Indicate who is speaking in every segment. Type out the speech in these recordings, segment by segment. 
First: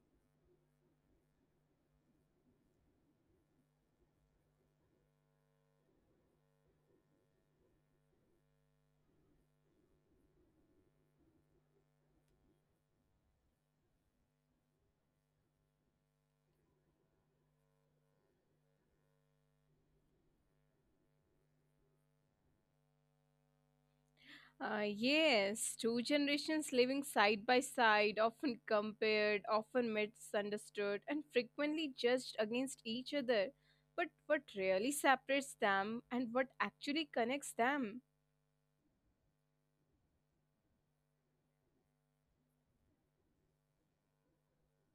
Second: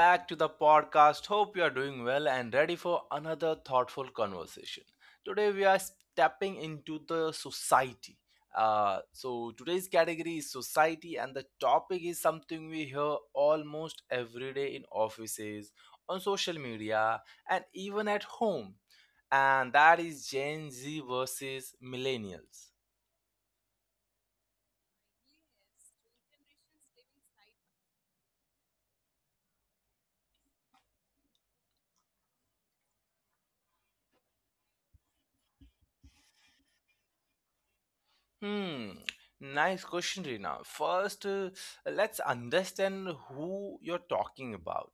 Speaker 1: back to the podcast. Hope you are doing well and ready for another thoughtful conversation. Today, we are stepping into the society. Today's category is society, and the topic is something we hear almost every day in offices, on social media, and even at home. And that is Gen Z versus millennials.
Speaker 2: Yes, two generations living side by side, often compared, often misunderstood, and frequently judged against each other. But what really separates them and what actually connects them?
Speaker 1: Hmm, nice question, Rina. First, let's understand who you're talking about.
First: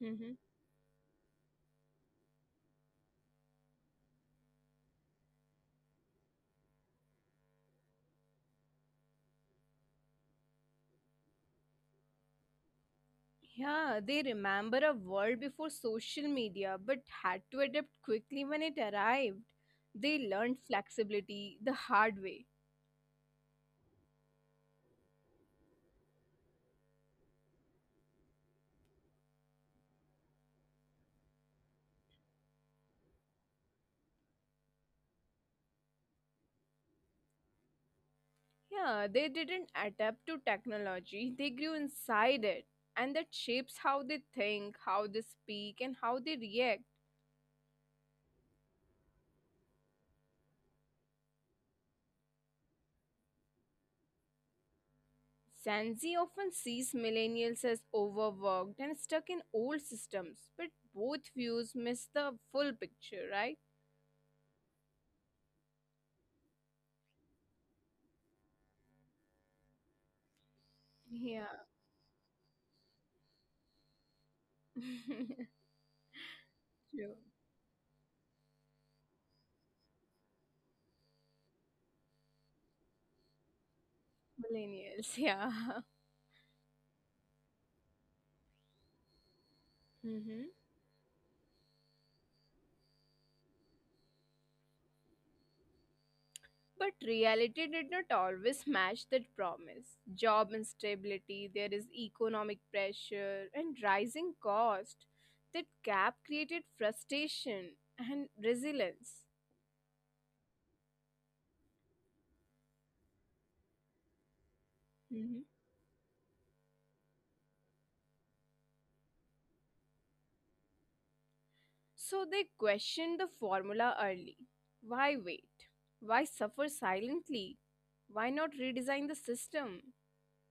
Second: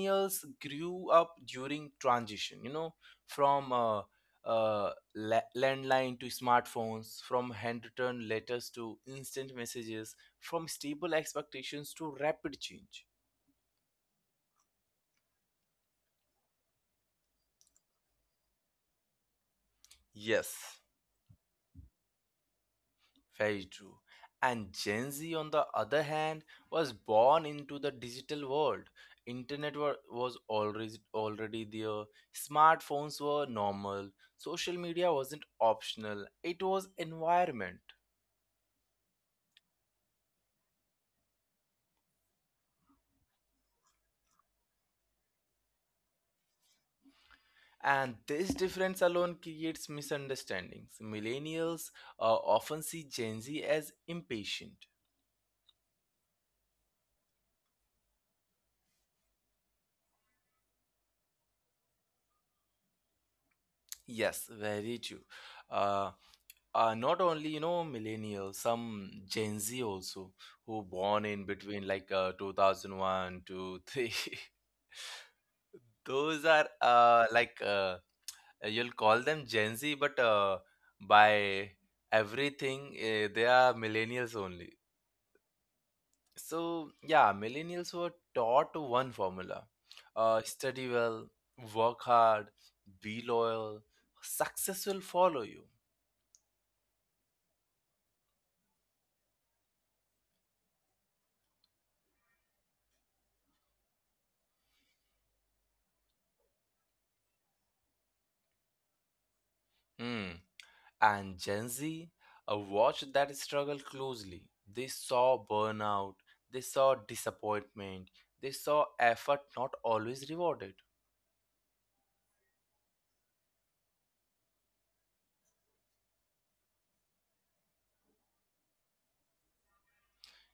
Speaker 2: Mhm.
Speaker 1: grew up during transition, you know, from landline to smartphones, from handwritten letters to instant messages, from stable expectations to rapid change.
Speaker 2: Yeah, they remember a world before social media but had to adapt quickly when it arrived. They learned
Speaker 1: Yes.
Speaker 2: flexibility the hard way.
Speaker 1: Very true. And Gen Z, on the other hand, was born into the digital world. Internet was already there. Smartphones were normal. Social media wasn't optional. It was environment.
Speaker 2: Yeah, they didn't adapt to technology, they grew inside it. And that shapes how they think, how they speak, and how they react.
Speaker 1: And this difference alone creates misunderstandings. Millennials often see Gen Z as impatient.
Speaker 2: Gen Z often sees millennials as overworked and stuck in old systems, but both views miss the full picture, right?
Speaker 1: Yes, very true. Uh, not only millennials, some Gen Z also who born in
Speaker 2: Yeah.
Speaker 1: between like 2001 to 3
Speaker 2: True.
Speaker 1: those are like you'll call them Gen Z but by everything they are millennials only.
Speaker 2: Millennials, yeah.
Speaker 1: So yeah, millennials were taught one formula: study well, work hard, be loyal, success will follow you.
Speaker 2: But reality did not always match that promise. Job instability, there is economic pressure, and rising cost. That gap created frustration and resilience.
Speaker 1: Hmm. And Gen Z watched that struggle closely. They saw
Speaker 2: Mhm.
Speaker 1: burnout, they saw disappointment, they saw effort not always rewarded.
Speaker 2: So they questioned the formula early. Why wait? Why suffer silently? Why not redesign the system?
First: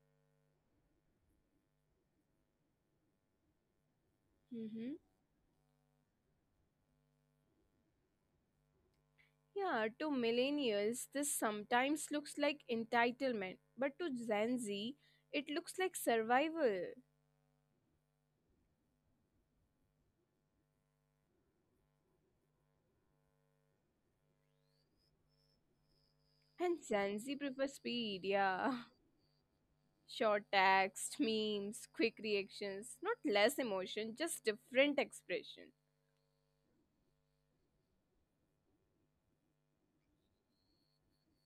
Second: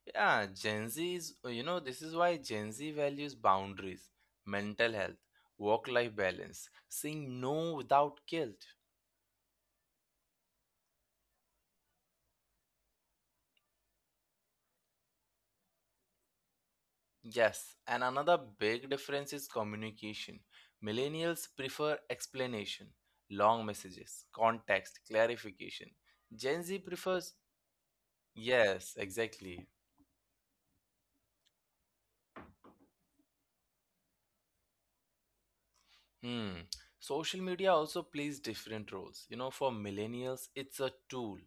Speaker 1: Yeah, Gen Z is, you know, this is why Gen Z values boundaries, mental
Speaker 2: Mhm.
Speaker 1: health, work life balance, saying no without guilt.
Speaker 2: Yeah, to millennials, this sometimes looks like entitlement, but to Gen Z, it looks like survival.
Speaker 1: Yes, and another big difference is communication. Millennials prefer explanation, long messages, context, clarification. Gen Z
Speaker 2: And
Speaker 1: prefers.
Speaker 2: Zanzi prefers speed, yeah.
Speaker 1: Yes, exactly.
Speaker 2: Short text, memes, quick reactions. Not less emotion, just different expression.
Speaker 1: Hmm. Social media also plays different roles. You know, for millennials, it's a tool.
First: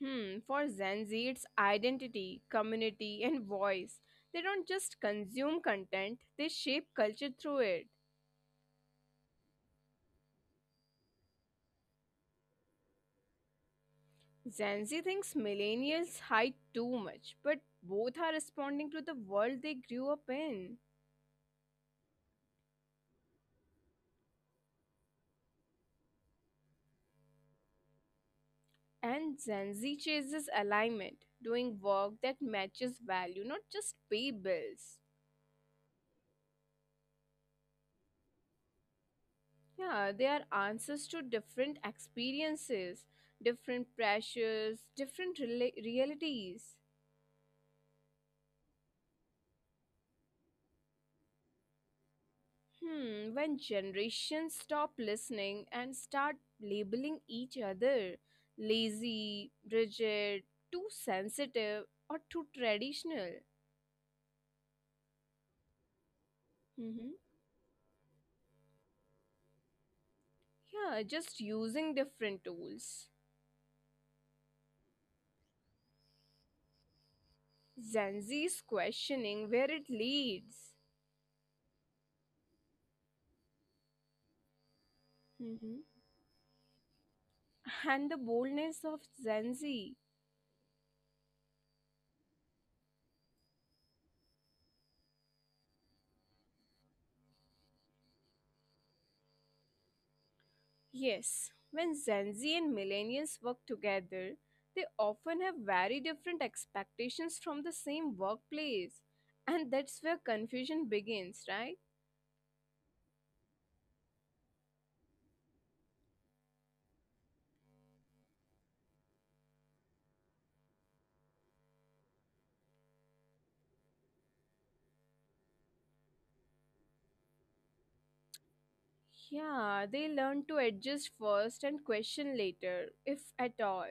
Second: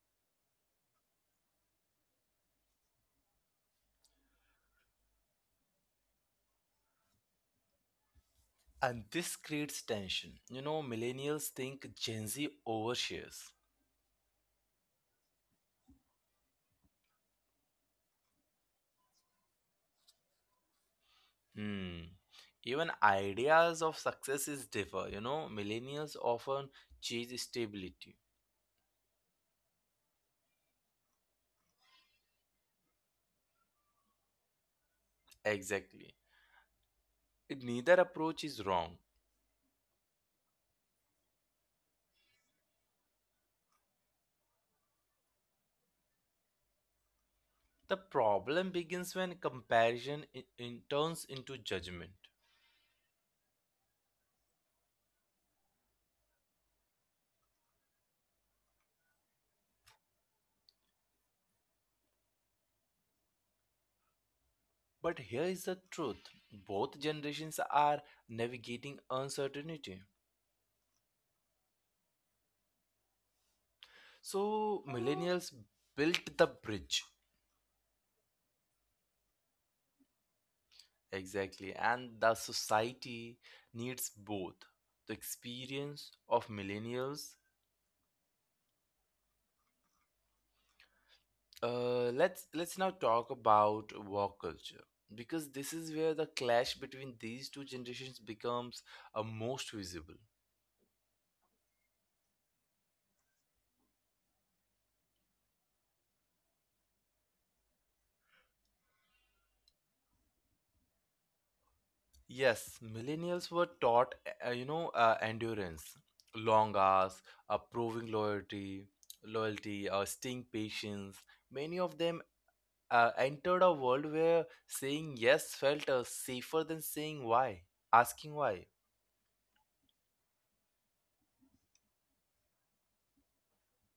Speaker 2: Hmm, for Zanzi, it's identity, community, and voice. They don't just consume content, they shape culture through it.
Speaker 1: And this creates tension. You know, millennials think Gen Z overshares.
Speaker 2: Zanzi thinks millennials hide too much, but both are responding to the world they grew up in.
Speaker 1: Hmm. Even ideas of successes differ. You know, millennials often chase stability.
Speaker 2: And Zanzi chases alignment, doing work that matches value, not just pay bills.
Speaker 1: Exactly. Neither approach is wrong.
Speaker 2: Yeah, they are answers to different experiences, different pressures, different realities.
Speaker 1: The problem begins when comparison in turns into judgment.
Speaker 2: Hmm, when generations stop listening and start labeling each other lazy, rigid, too sensitive, or too traditional.
Speaker 1: But here is the truth, both
Speaker 2: Hmm.
Speaker 1: generations are navigating uncertainty.
Speaker 2: Yeah, just using different tools.
Speaker 1: So, millennials built the bridge,
Speaker 2: Gen Z is questioning where it leads.
Speaker 1: exactly, and the society needs both the
Speaker 2: Hmm.
Speaker 1: experience of millennials.
Speaker 2: And the boldness of Gen Z.
Speaker 1: Let's now talk about work culture because this is where the clash between these two generations becomes most visible.
Speaker 2: Yes, when Gen Z and millennials work together, they often have very different expectations from the same workplace. And that's where confusion begins, right?
Speaker 1: Yes, millennials were taught, endurance, long hours, proving loyalty, staying patience. Many of them entered a world where saying yes felt safer than asking why.
Speaker 2: Yeah, they learn to adjust first and question later, if at all.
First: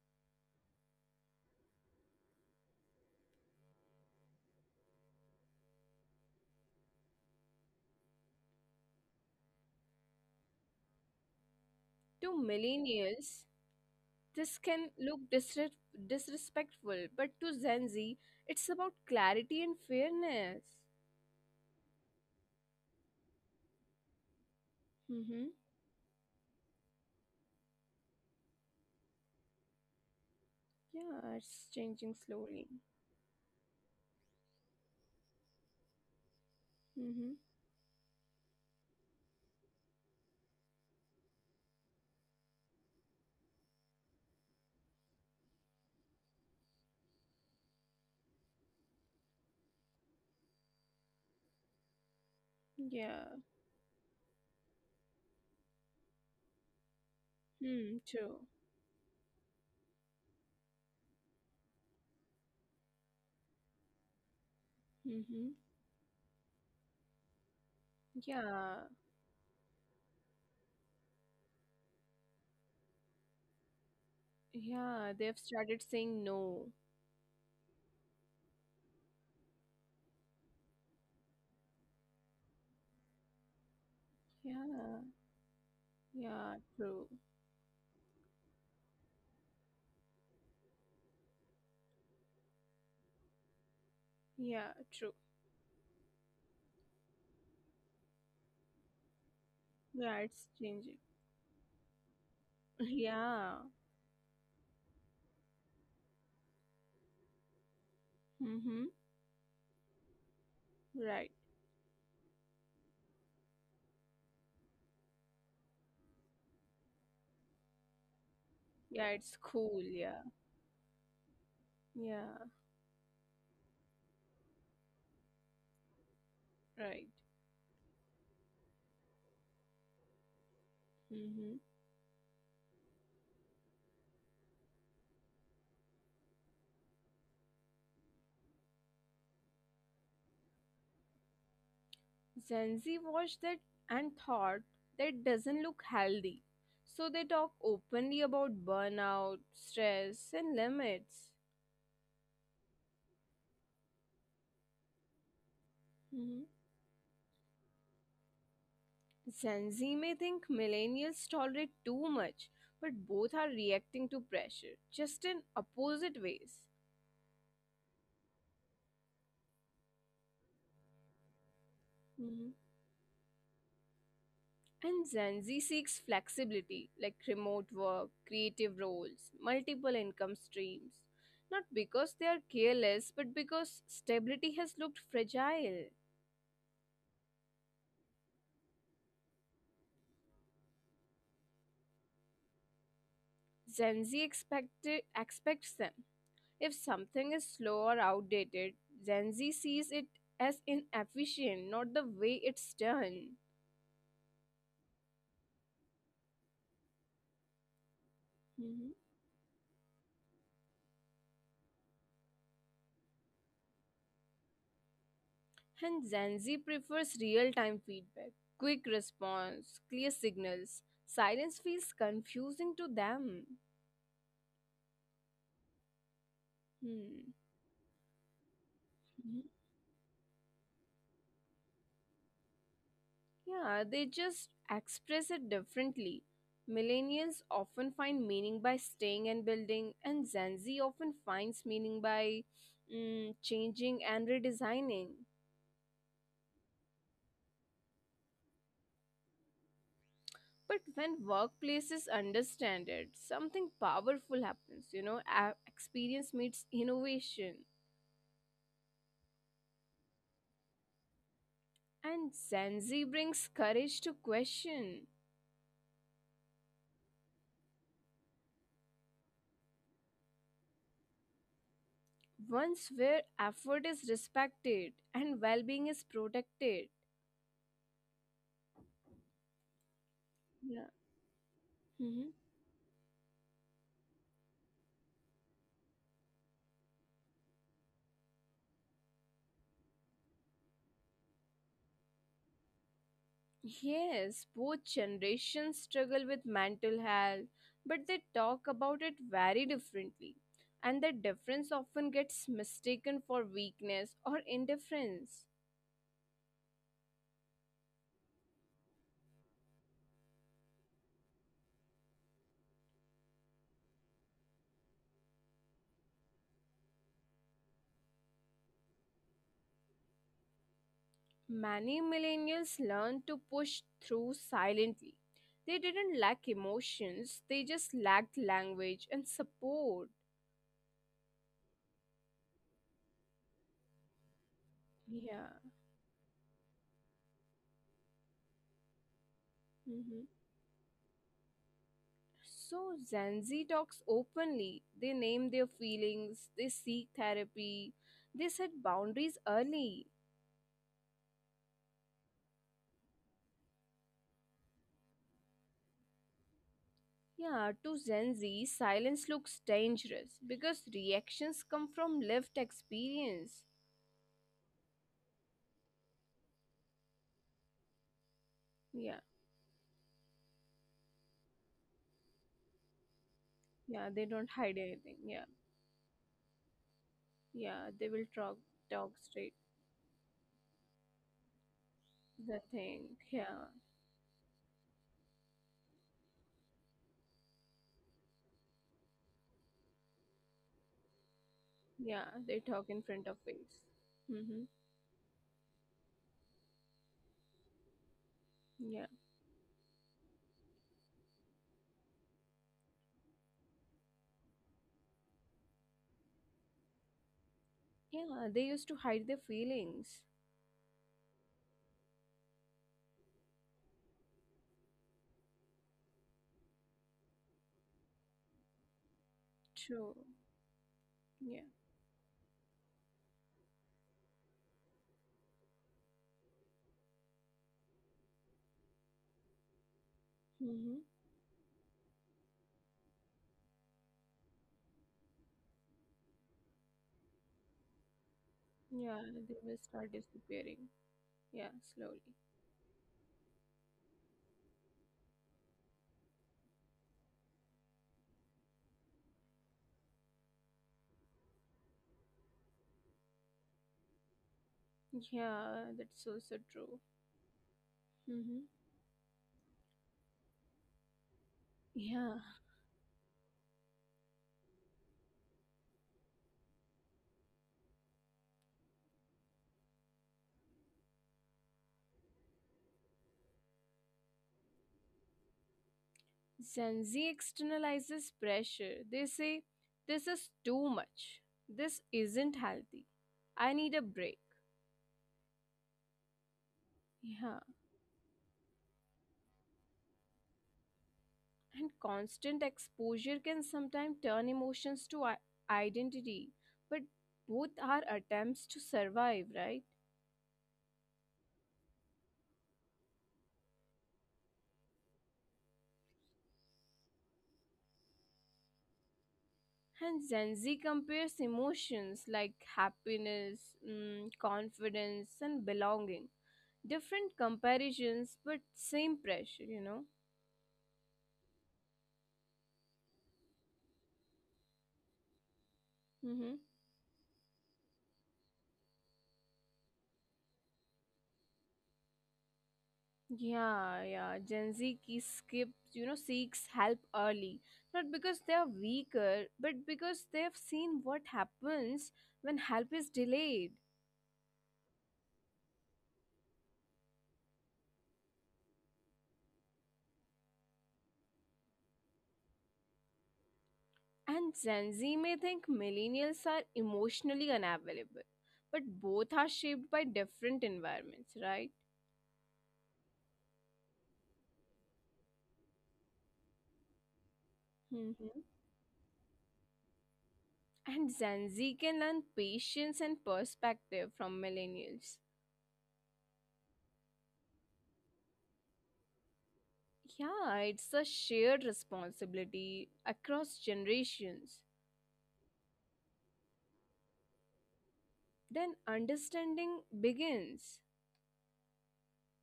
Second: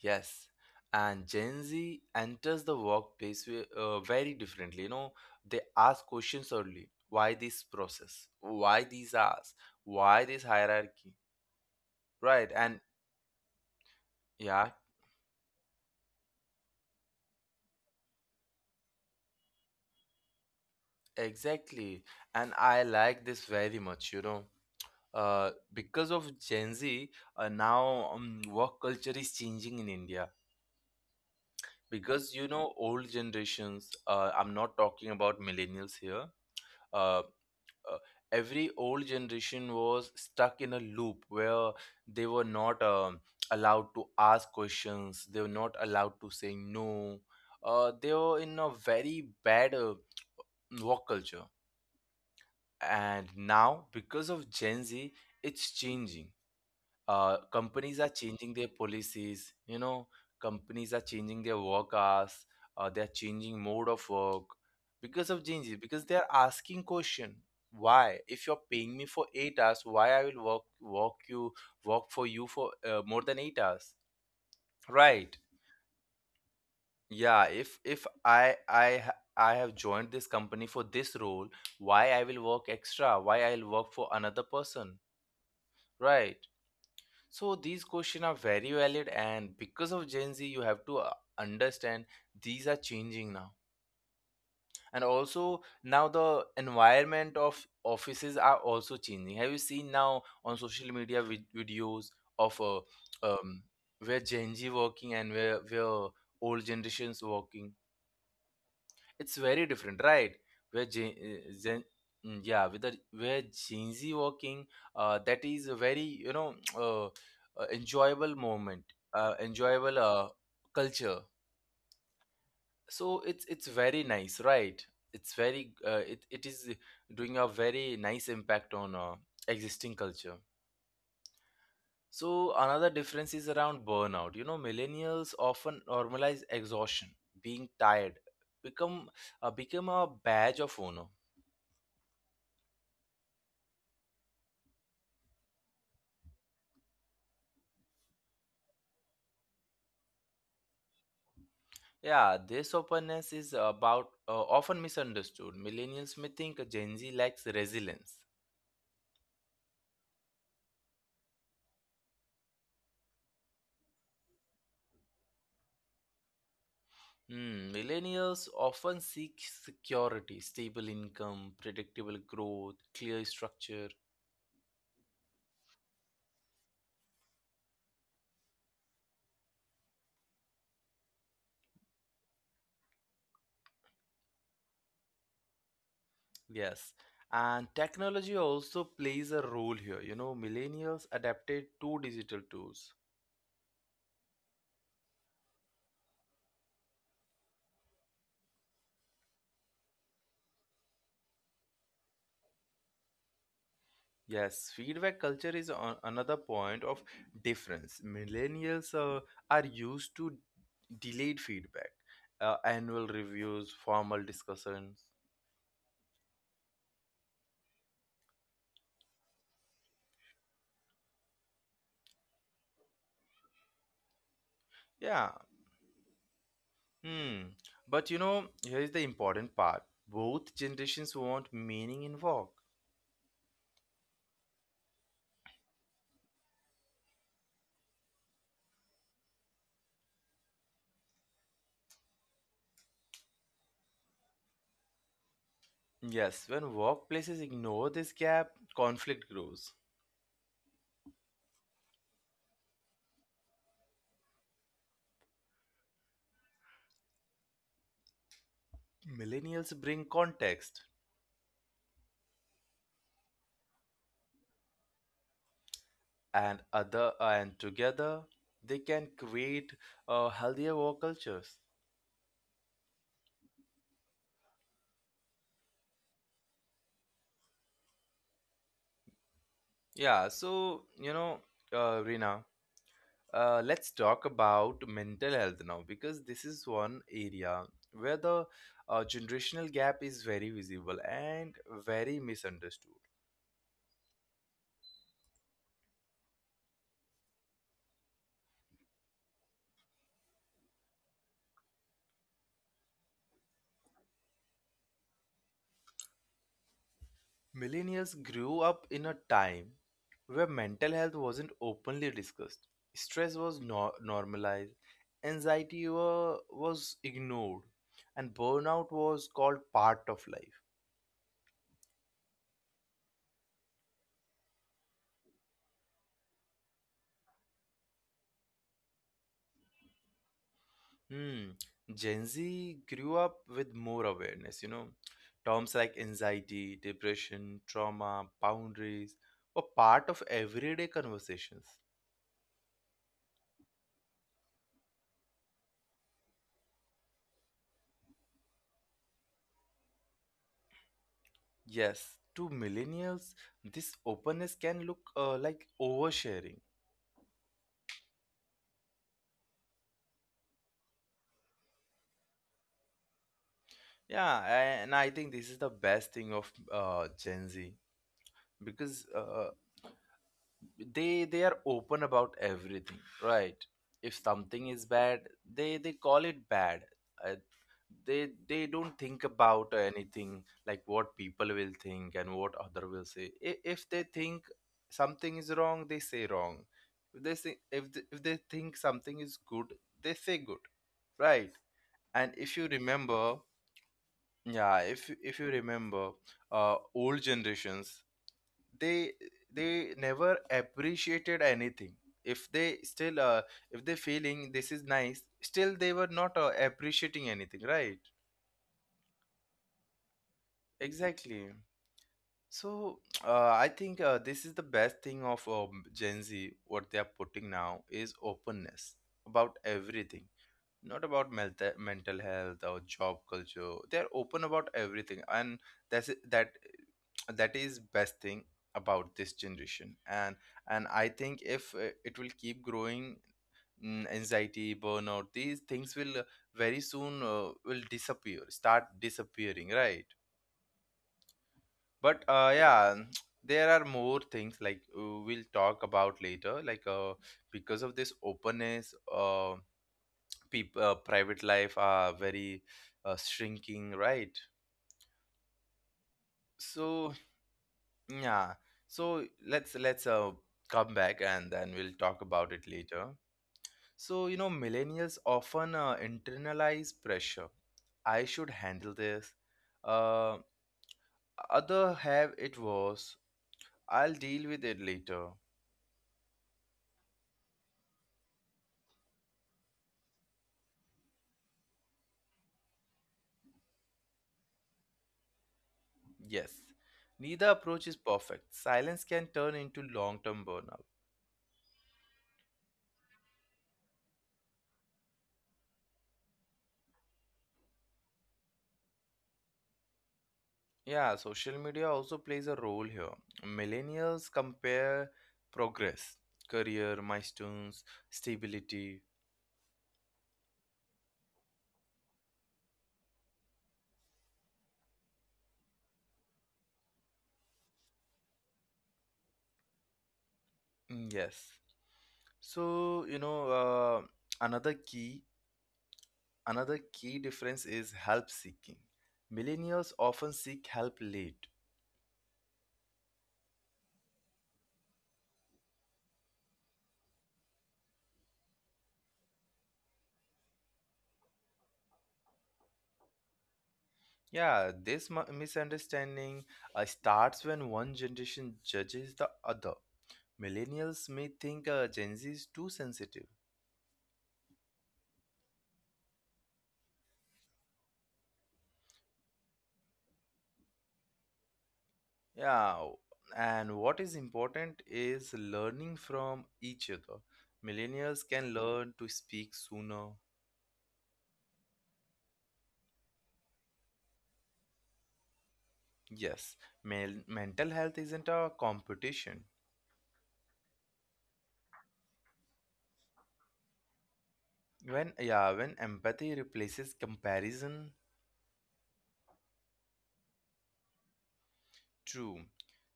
Speaker 1: Yes, and Gen Z enters the workplace very differently. You know, they ask questions early. Why this process? Why these hours? Why this hierarchy?
Speaker 2: To
Speaker 1: Right, and
Speaker 2: millennials, this
Speaker 1: yeah.
Speaker 2: can look disrespectful, but to Gen Z, it's about clarity and fairness.
Speaker 1: Exactly. And I like this very much, you know.
Speaker 2: Mm-hmm.
Speaker 1: Because of Gen Z, now work culture is changing in India.
Speaker 2: Yeah, it's
Speaker 1: Because,
Speaker 2: changing
Speaker 1: you know,
Speaker 2: slowly.
Speaker 1: old generations, I'm not talking about millennials here, uh,
Speaker 2: Mm-hmm.
Speaker 1: uh, every old generation was stuck in a loop where they were not allowed to ask questions, they were not allowed to say no. They were in a very bad work culture, and
Speaker 2: Yeah.
Speaker 1: now because of Gen Z it's changing. Companies are
Speaker 2: Hmm,
Speaker 1: changing
Speaker 2: true.
Speaker 1: their policies, you know, companies are changing their work hours, they're changing mode of work because of Gen Z,
Speaker 2: Mm-hmm.
Speaker 1: because they're asking question: why, if you're paying me
Speaker 2: Yeah,
Speaker 1: for 8 hours, why I will work for you for more than 8 hours?
Speaker 2: yeah,
Speaker 1: Right.
Speaker 2: they've started saying no.
Speaker 1: Yeah, if I have joined this company for this role, why I will work extra, why I'll work for another person?
Speaker 2: Yeah,
Speaker 1: Right.
Speaker 2: yeah, true.
Speaker 1: So these questions are very valid, and because of Gen Z, you have to understand these are changing now.
Speaker 2: Yeah,
Speaker 1: And
Speaker 2: true.
Speaker 1: also now the environment of offices are also changing. Have you seen now
Speaker 2: Yeah,
Speaker 1: on
Speaker 2: it's
Speaker 1: social
Speaker 2: changing.
Speaker 1: media videos of um,
Speaker 2: Yeah.
Speaker 1: where Gen Z working and where old generations working?
Speaker 2: Mm-hmm.
Speaker 1: It's very different, right? Where Gen,
Speaker 2: Right.
Speaker 1: Gen mm, yeah, with the Where Gen Z walking, that is a very, you know, enjoyable moment,
Speaker 2: Yeah, it's
Speaker 1: enjoyable
Speaker 2: cool. Yeah,
Speaker 1: culture.
Speaker 2: yeah,
Speaker 1: So it's very nice, right? It's very, it it is
Speaker 2: right.
Speaker 1: doing a very nice impact on existing culture.
Speaker 2: Mm-hmm.
Speaker 1: So another difference is around burnout. You know, millennials often normalize exhaustion, being tired, become become a badge of honor.
Speaker 2: Gen Z watched that and thought that doesn't look healthy. So they talk openly about burnout, stress, and limits.
Speaker 1: Yeah, this openness is about often misunderstood. Millennials may think Gen Z lacks resilience.
Speaker 2: Gen Z may think millennials tolerate too much, but both are reacting to pressure, just in opposite ways.
Speaker 1: Hmm, millennials often seek security, stable income, predictable growth,
Speaker 2: Mhm.
Speaker 1: clear structure.
Speaker 2: And Gen Z seeks flexibility, like remote work, creative roles, multiple income streams. Not because they are careless, but because stability has looked fragile.
Speaker 1: Yes. And technology also plays a role here. You know, millennials adapted to digital tools.
Speaker 2: Gen Z expect- expects them. If something is slow or outdated, Gen Z sees it as inefficient, not the way it's done.
Speaker 1: Yes, feedback culture is on another point of difference. Millennials are used to delayed feedback, annual reviews, formal discussions.
Speaker 2: And Gen Z prefers real time feedback, quick response, clear signals. Silence feels confusing to them.
Speaker 1: Yeah. Hmm.
Speaker 2: Hmm.
Speaker 1: But you know, here is the important part. Both generations want meaning in work.
Speaker 2: Yeah, they just express it differently. Millennials often find meaning by staying and building, and Gen Z often finds meaning by changing and redesigning.
Speaker 1: Yes, when workplaces ignore this gap, conflict grows.
Speaker 2: But when workplaces understand it, something powerful happens. You know, experience meets innovation.
Speaker 1: Millennials bring context,
Speaker 2: And Zanzi brings courage to question
Speaker 1: and other and together they can create healthier work cultures.
Speaker 2: once where effort is respected and well being is protected.
Speaker 1: Yeah, so
Speaker 2: Yeah.
Speaker 1: you know, Rina,
Speaker 2: Mhm.
Speaker 1: let's talk about mental health now because this is one area where the generational gap is very visible and very misunderstood.
Speaker 2: Yes, both generations struggle with mental health, but they talk about it very differently. And the difference often gets mistaken for weakness or indifference.
Speaker 1: Millennials grew up in a time where mental health wasn't openly discussed, stress was normalized, anxiety was ignored, and burnout was called part of life.
Speaker 2: Many millennials learned to push through silently. They didn't lack emotions, they just lacked language and support.
Speaker 1: Hmm. Gen Z grew up with more awareness, you know. Terms
Speaker 2: Yeah.
Speaker 1: like anxiety, depression, trauma, boundaries were part of
Speaker 2: Hmm.
Speaker 1: everyday conversations.
Speaker 2: So Gen Z talks openly. They name their feelings, they seek therapy, they set boundaries early.
Speaker 1: Yes, to millennials, this openness can look like oversharing.
Speaker 2: Yeah, to Gen Z, silence looks dangerous because reactions come from lived experience.
Speaker 1: Yeah, and I think this is the best thing of Gen Z, because uh,
Speaker 2: Yeah,
Speaker 1: they they are open about everything, right? If
Speaker 2: yeah, they
Speaker 1: something is
Speaker 2: don't hide
Speaker 1: bad,
Speaker 2: anything.
Speaker 1: they
Speaker 2: Yeah,
Speaker 1: they call it bad, uh,
Speaker 2: yeah,
Speaker 1: they
Speaker 2: they will
Speaker 1: they
Speaker 2: talk,
Speaker 1: don't think
Speaker 2: talk
Speaker 1: about
Speaker 2: straight.
Speaker 1: anything like what people will think and what other
Speaker 2: The
Speaker 1: will say.
Speaker 2: thing,
Speaker 1: If they
Speaker 2: yeah,
Speaker 1: think something is wrong, they say wrong. If they think something is good, they say good, right? And if
Speaker 2: yeah,
Speaker 1: you
Speaker 2: they talk
Speaker 1: remember,
Speaker 2: in front of face.
Speaker 1: yeah,
Speaker 2: Mm-hmm.
Speaker 1: if you remember old generations, they
Speaker 2: Yeah,
Speaker 1: they never appreciated anything. if they still uh, if they feeling this is nice, still they were not appreciating anything, right?
Speaker 2: yeah, they used to hide their feelings.
Speaker 1: Exactly. So I think this is the best thing of Gen Z, what they are putting now is openness about everything,
Speaker 2: True.
Speaker 1: not about mental
Speaker 2: Yeah.
Speaker 1: mental health or job culture. They are open about everything, and that that is best thing about this generation. And I think
Speaker 2: Mm-hmm.
Speaker 1: if it will keep growing, anxiety, burnout, these things will very soon will disappear start
Speaker 2: Yeah,
Speaker 1: disappearing,
Speaker 2: they
Speaker 1: right?
Speaker 2: will start disappearing. Yeah,
Speaker 1: But
Speaker 2: slowly.
Speaker 1: yeah, there are more things like, we'll talk about later, like because of this openness, people private life are very shrinking, right?
Speaker 2: Yeah, that's also
Speaker 1: So
Speaker 2: true.
Speaker 1: yeah.
Speaker 2: Mm-hmm.
Speaker 1: So let's come back and then we'll talk about it
Speaker 2: Yeah.
Speaker 1: later. So you know, millennials often internalize pressure. I should handle this, uh, other have it worse, I'll deal with it later.
Speaker 2: Gen Z externalizes pressure. They say, this is too much. This isn't healthy. I need a break.
Speaker 1: Yes, neither approach
Speaker 2: Yeah.
Speaker 1: is perfect. Silence can turn into long-term burnout.
Speaker 2: And constant exposure can sometimes turn emotions to identity. But both are attempts to survive, right?
Speaker 1: Yeah, social media also plays a role here. Millennials compare progress, career, milestones, stability.
Speaker 2: And Gen Z compares emotions like happiness, confidence, and belonging. Different comparisons, but same pressure, you know.
Speaker 1: Yes. So, you know, another key another
Speaker 2: Mm-hmm.
Speaker 1: key difference is help seeking. Millennials often seek help late.
Speaker 2: Yeah, yeah. Gen Z key skips, you know, seeks help early. Not because they are weaker, but because they have seen what happens when help is delayed.
Speaker 1: Yeah, this misunderstanding starts when one generation judges the other. Millennials may think Gen Z is too sensitive.
Speaker 2: And Gen Z may think millennials are emotionally unavailable, but both are shaped by different environments, right?
Speaker 1: Yeah, and what is important is learning from each other. Millennials can
Speaker 2: Mhm.
Speaker 1: learn to speak sooner.
Speaker 2: And Gen Z can learn patience and perspective from millennials.
Speaker 1: Yes, mental health isn't a competition.
Speaker 2: Yeah, it's a shared responsibility across generations.
Speaker 1: When yeah, when empathy replaces comparison,
Speaker 2: Then understanding begins.
Speaker 1: true.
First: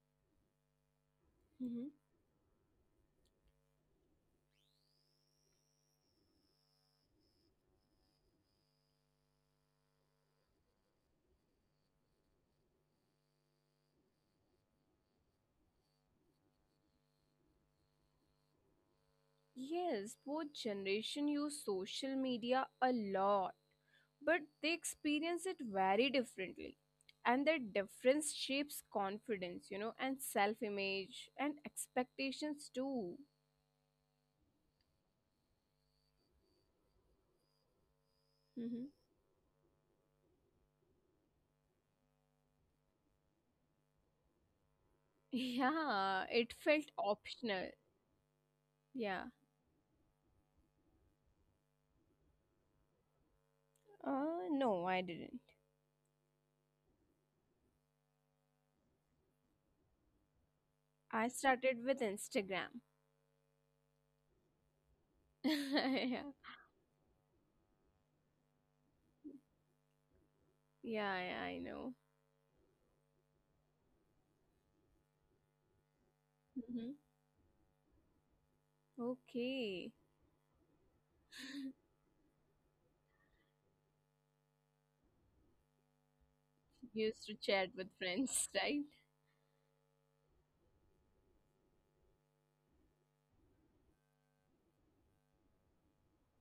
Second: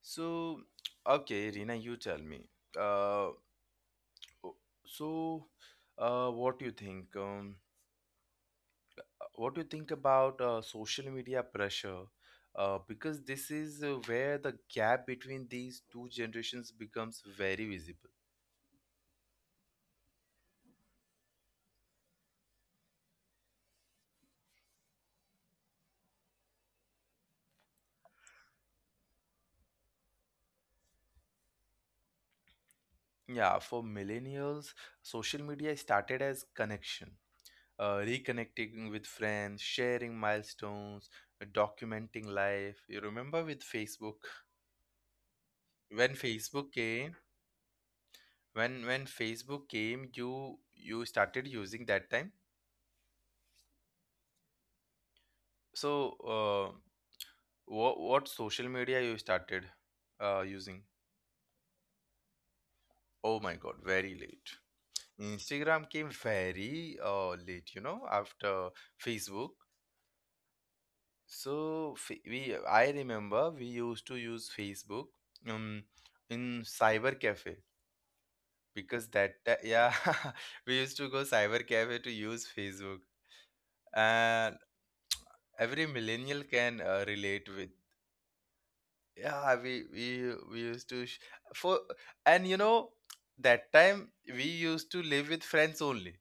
Speaker 1: So, okay, Rina,
Speaker 2: Mhm.
Speaker 1: you tell me. Uh, o- so, what do you think? What do you think about social media pressure? Because this is where the gap between these two generations becomes very visible.
Speaker 2: Yes, both generation use social media a lot, but they experience it very differently. And that difference shapes confidence, you know, and self image and expectations too.
Speaker 1: Yeah, for millennials, social media started as connection,
Speaker 2: Mhm.
Speaker 1: reconnecting with friends, sharing milestones, documenting life. You remember with Facebook,
Speaker 2: Yeah,
Speaker 1: when
Speaker 2: it felt
Speaker 1: Facebook came,
Speaker 2: optional.
Speaker 1: when
Speaker 2: Yeah.
Speaker 1: when Facebook came, you started using that time.
Speaker 2: No, I didn't.
Speaker 1: So, uh, what social media you started using?
Speaker 2: I started with Instagram.
Speaker 1: Oh my God, very late. Instagram
Speaker 2: Yeah.
Speaker 1: came very late, you know, after Facebook.
Speaker 2: Yeah, yeah, I know.
Speaker 1: So fa- we I remember we used to use Facebook um in
Speaker 2: Hmm.
Speaker 1: cyber cafe
Speaker 2: Okay.
Speaker 1: yeah. We used to go cyber cafe to use Facebook, and every millennial can
Speaker 2: Used to
Speaker 1: relate
Speaker 2: chat
Speaker 1: with.
Speaker 2: with friends, right?
Speaker 1: Yeah, we used to sh- for and you know that time we used to live with friends only,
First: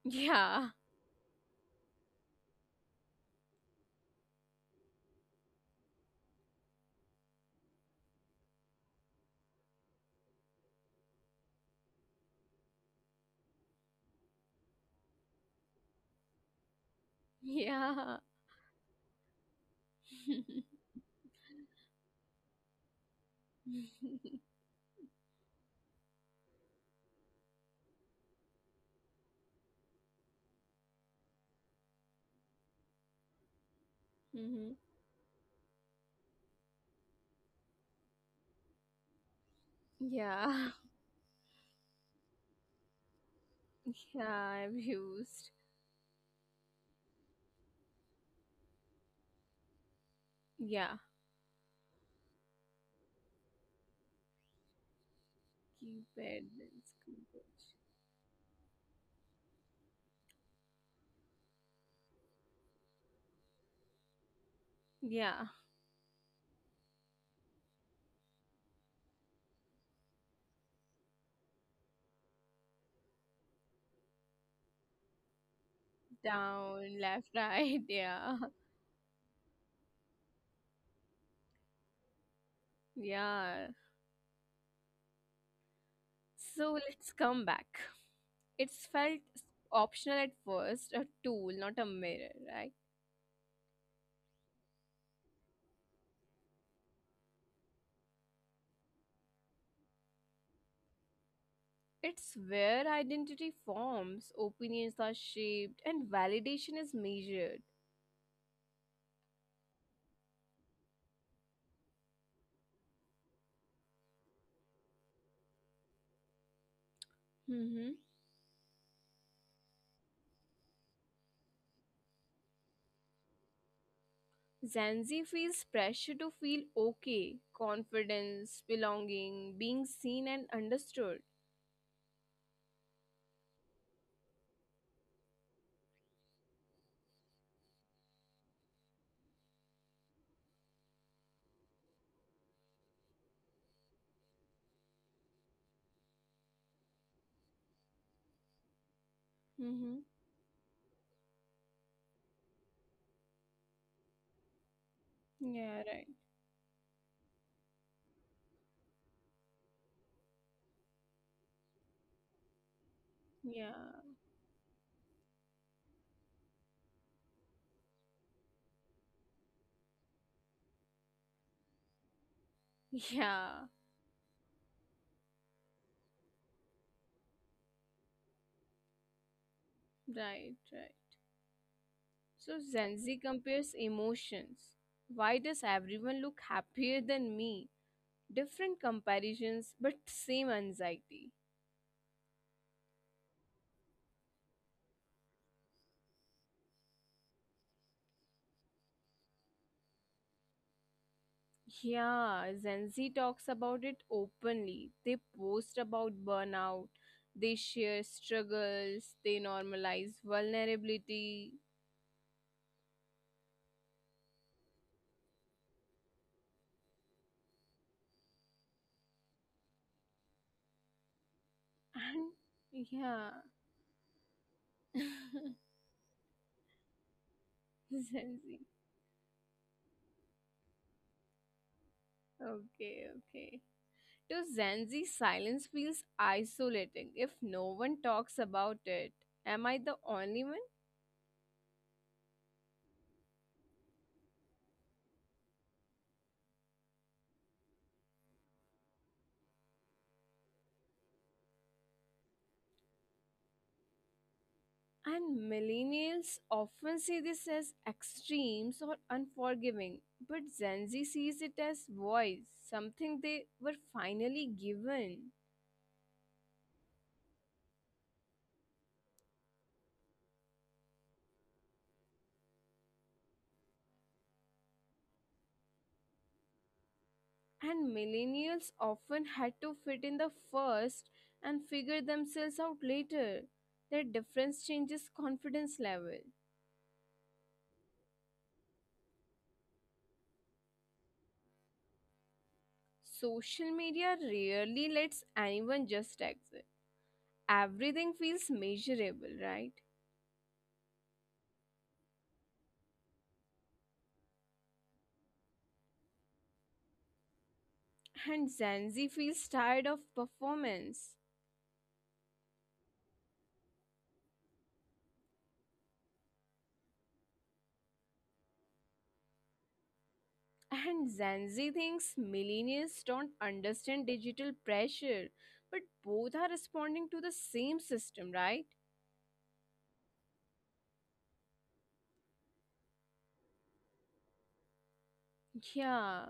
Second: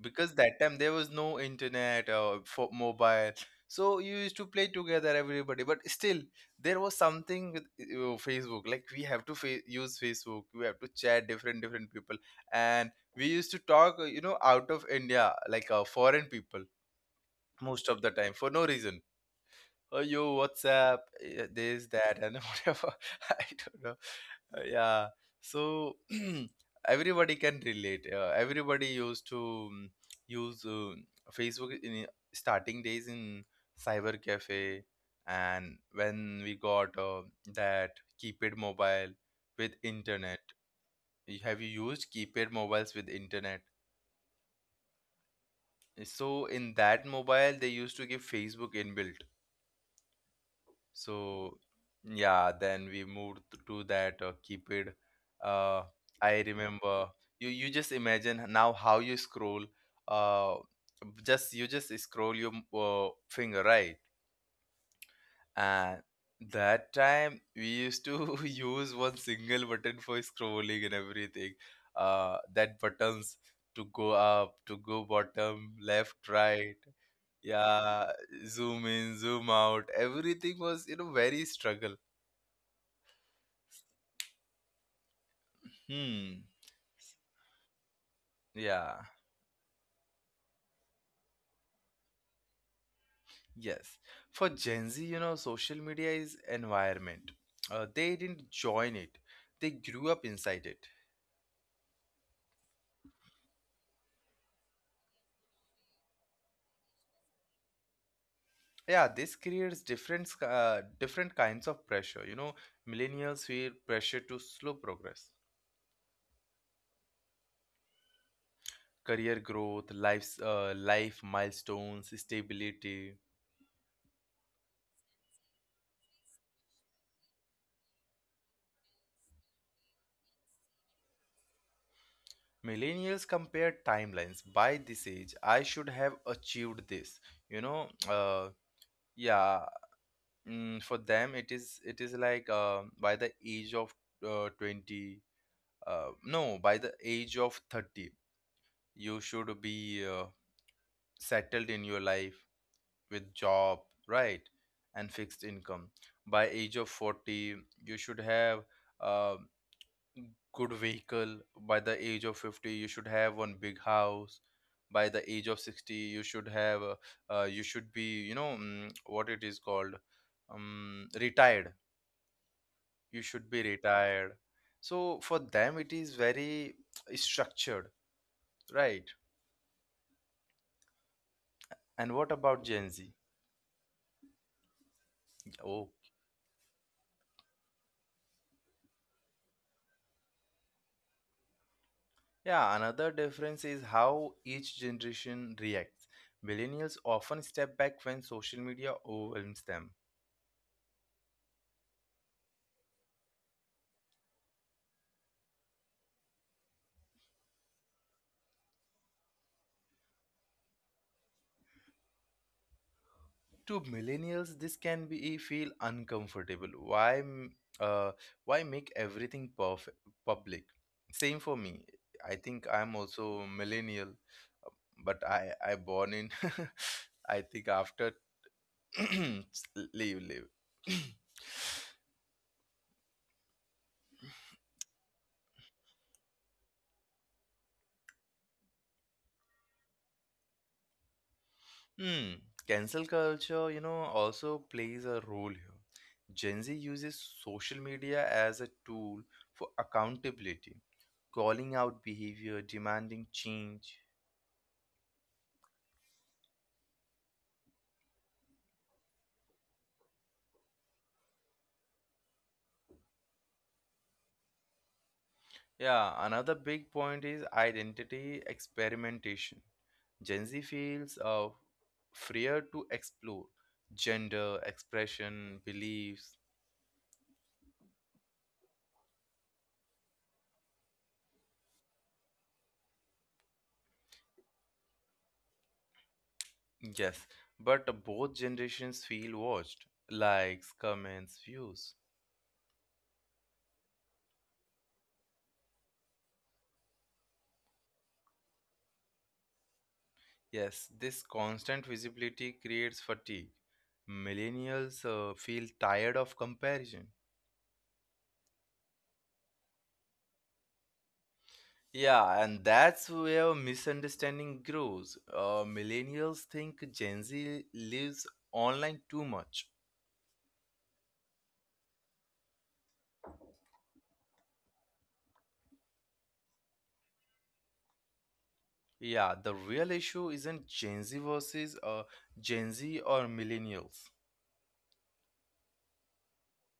Speaker 1: because that
Speaker 2: Yeah.
Speaker 1: time there was no internet or for mobile, so you used to play together, everybody, but still there was something with Facebook, like we have to use Facebook, we have to chat different different people. And we used to talk, out of India, like foreign people, most of the
Speaker 2: Yeah.
Speaker 1: time for no reason. Oh, you WhatsApp, this that and whatever, I don't know. Yeah. So everybody can relate, everybody used to mm, use Facebook in starting days in cyber cafe.
Speaker 2: Hmm.
Speaker 1: And when we got that keypad mobile with internet.
Speaker 2: Yeah.
Speaker 1: Have you used keypad mobiles with internet?
Speaker 2: Yeah, I've used.
Speaker 1: So in that mobile they used to give Facebook inbuilt.
Speaker 2: Yeah.
Speaker 1: So yeah, then we moved to that keypad. Uh, I
Speaker 2: Keypad, that's
Speaker 1: remember, you
Speaker 2: keyboard.
Speaker 1: you just imagine now how you scroll. Uh, just you just scroll your finger, right?
Speaker 2: Yeah.
Speaker 1: And that time we used to use one single button for scrolling and everything. That buttons, to go up, to go bottom, left, right.
Speaker 2: Down, left, right.
Speaker 1: Yeah,
Speaker 2: Yeah.
Speaker 1: zoom in, zoom out. Everything was, very struggle.
Speaker 2: Yeah.
Speaker 1: Hmm.
Speaker 2: So let's come back.
Speaker 1: Yeah,
Speaker 2: It's felt s- Optional at first, a tool, not a mirror, right?
Speaker 1: yes. For Gen Z, social media is environment. They didn't join it. They grew up inside it.
Speaker 2: It's where identity forms, opinions are shaped, and validation is measured.
Speaker 1: Yeah, this creates different kinds of pressure. Millennials feel pressure to slow progress,
Speaker 2: Mm-hmm.
Speaker 1: career growth, life milestones, stability.
Speaker 2: Zanzi feels pressure to feel okay, confidence, belonging, being seen and understood.
Speaker 1: Millennials compare timelines. By this age, I should have achieved this. You know, uh, yeah. For them, it is like, by the age of 20, no, by the age of 30, you should be
Speaker 2: Mm-hmm.
Speaker 1: settled in your life, with job, right? And fixed income.
Speaker 2: Yeah, right.
Speaker 1: By age of 40, you should have uh, good vehicle. By the age of 50, you should have one big
Speaker 2: Yeah.
Speaker 1: house. By the age of 60, you should be, what it is called, um, retired you should be
Speaker 2: Yeah,
Speaker 1: retired So for them, it is very structured, right?
Speaker 2: right, right.
Speaker 1: And what about
Speaker 2: So
Speaker 1: Gen Z?
Speaker 2: Zanzi compares emotions. Why does
Speaker 1: Oh.
Speaker 2: everyone look happier than me? Different comparisons, but same anxiety.
Speaker 1: Yeah, another difference is how each generation reacts. Millennials often step back when social media overwhelms them.
Speaker 2: Yeah, Gen Z talks about it openly. They post about burnout, they share struggles, they normalize vulnerability,
Speaker 1: To millennials, this can be feel uncomfortable. Why uh, make everything perfect public? Same for me. I think I'm
Speaker 2: and
Speaker 1: also
Speaker 2: yeah.
Speaker 1: millennial, but I born in I think after.
Speaker 2: Gen Z.
Speaker 1: Leave, leave.
Speaker 2: Okay, okay. To Gen Z, silence feels isolating if no one talks about it. Am I the only one?
Speaker 1: Hmm. Cancel culture, also plays a role here. Gen Z uses social media as a tool for accountability, calling out behavior, demanding change.
Speaker 2: And millennials often see this as extremes or unforgiving, but Gen Z sees it as voice, something they were finally given.
Speaker 1: Yeah, another big point is identity experimentation. Gen Z feels freer to explore gender, expression, beliefs.
Speaker 2: And millennials often had to fit in the first and figure themselves out later. Their difference changes confidence level.
Speaker 1: Yes, but both generations feel watched. Likes, comments, views.
Speaker 2: Social media rarely lets anyone just exit. Everything feels measurable, right?
Speaker 1: Yes, this constant visibility creates fatigue. Millennials feel tired of comparison.
Speaker 2: And Gen Z feels tired of performance.
Speaker 1: Yeah, and that's where misunderstanding grows. Millennials think Gen Z lives online too much.
Speaker 2: And Zanzi thinks millennials don't understand digital pressure, but both are responding to the same system, right?
Speaker 1: Yeah, the real issue isn't Gen Z versus Gen Z or millennials.
Speaker 2: Yeah,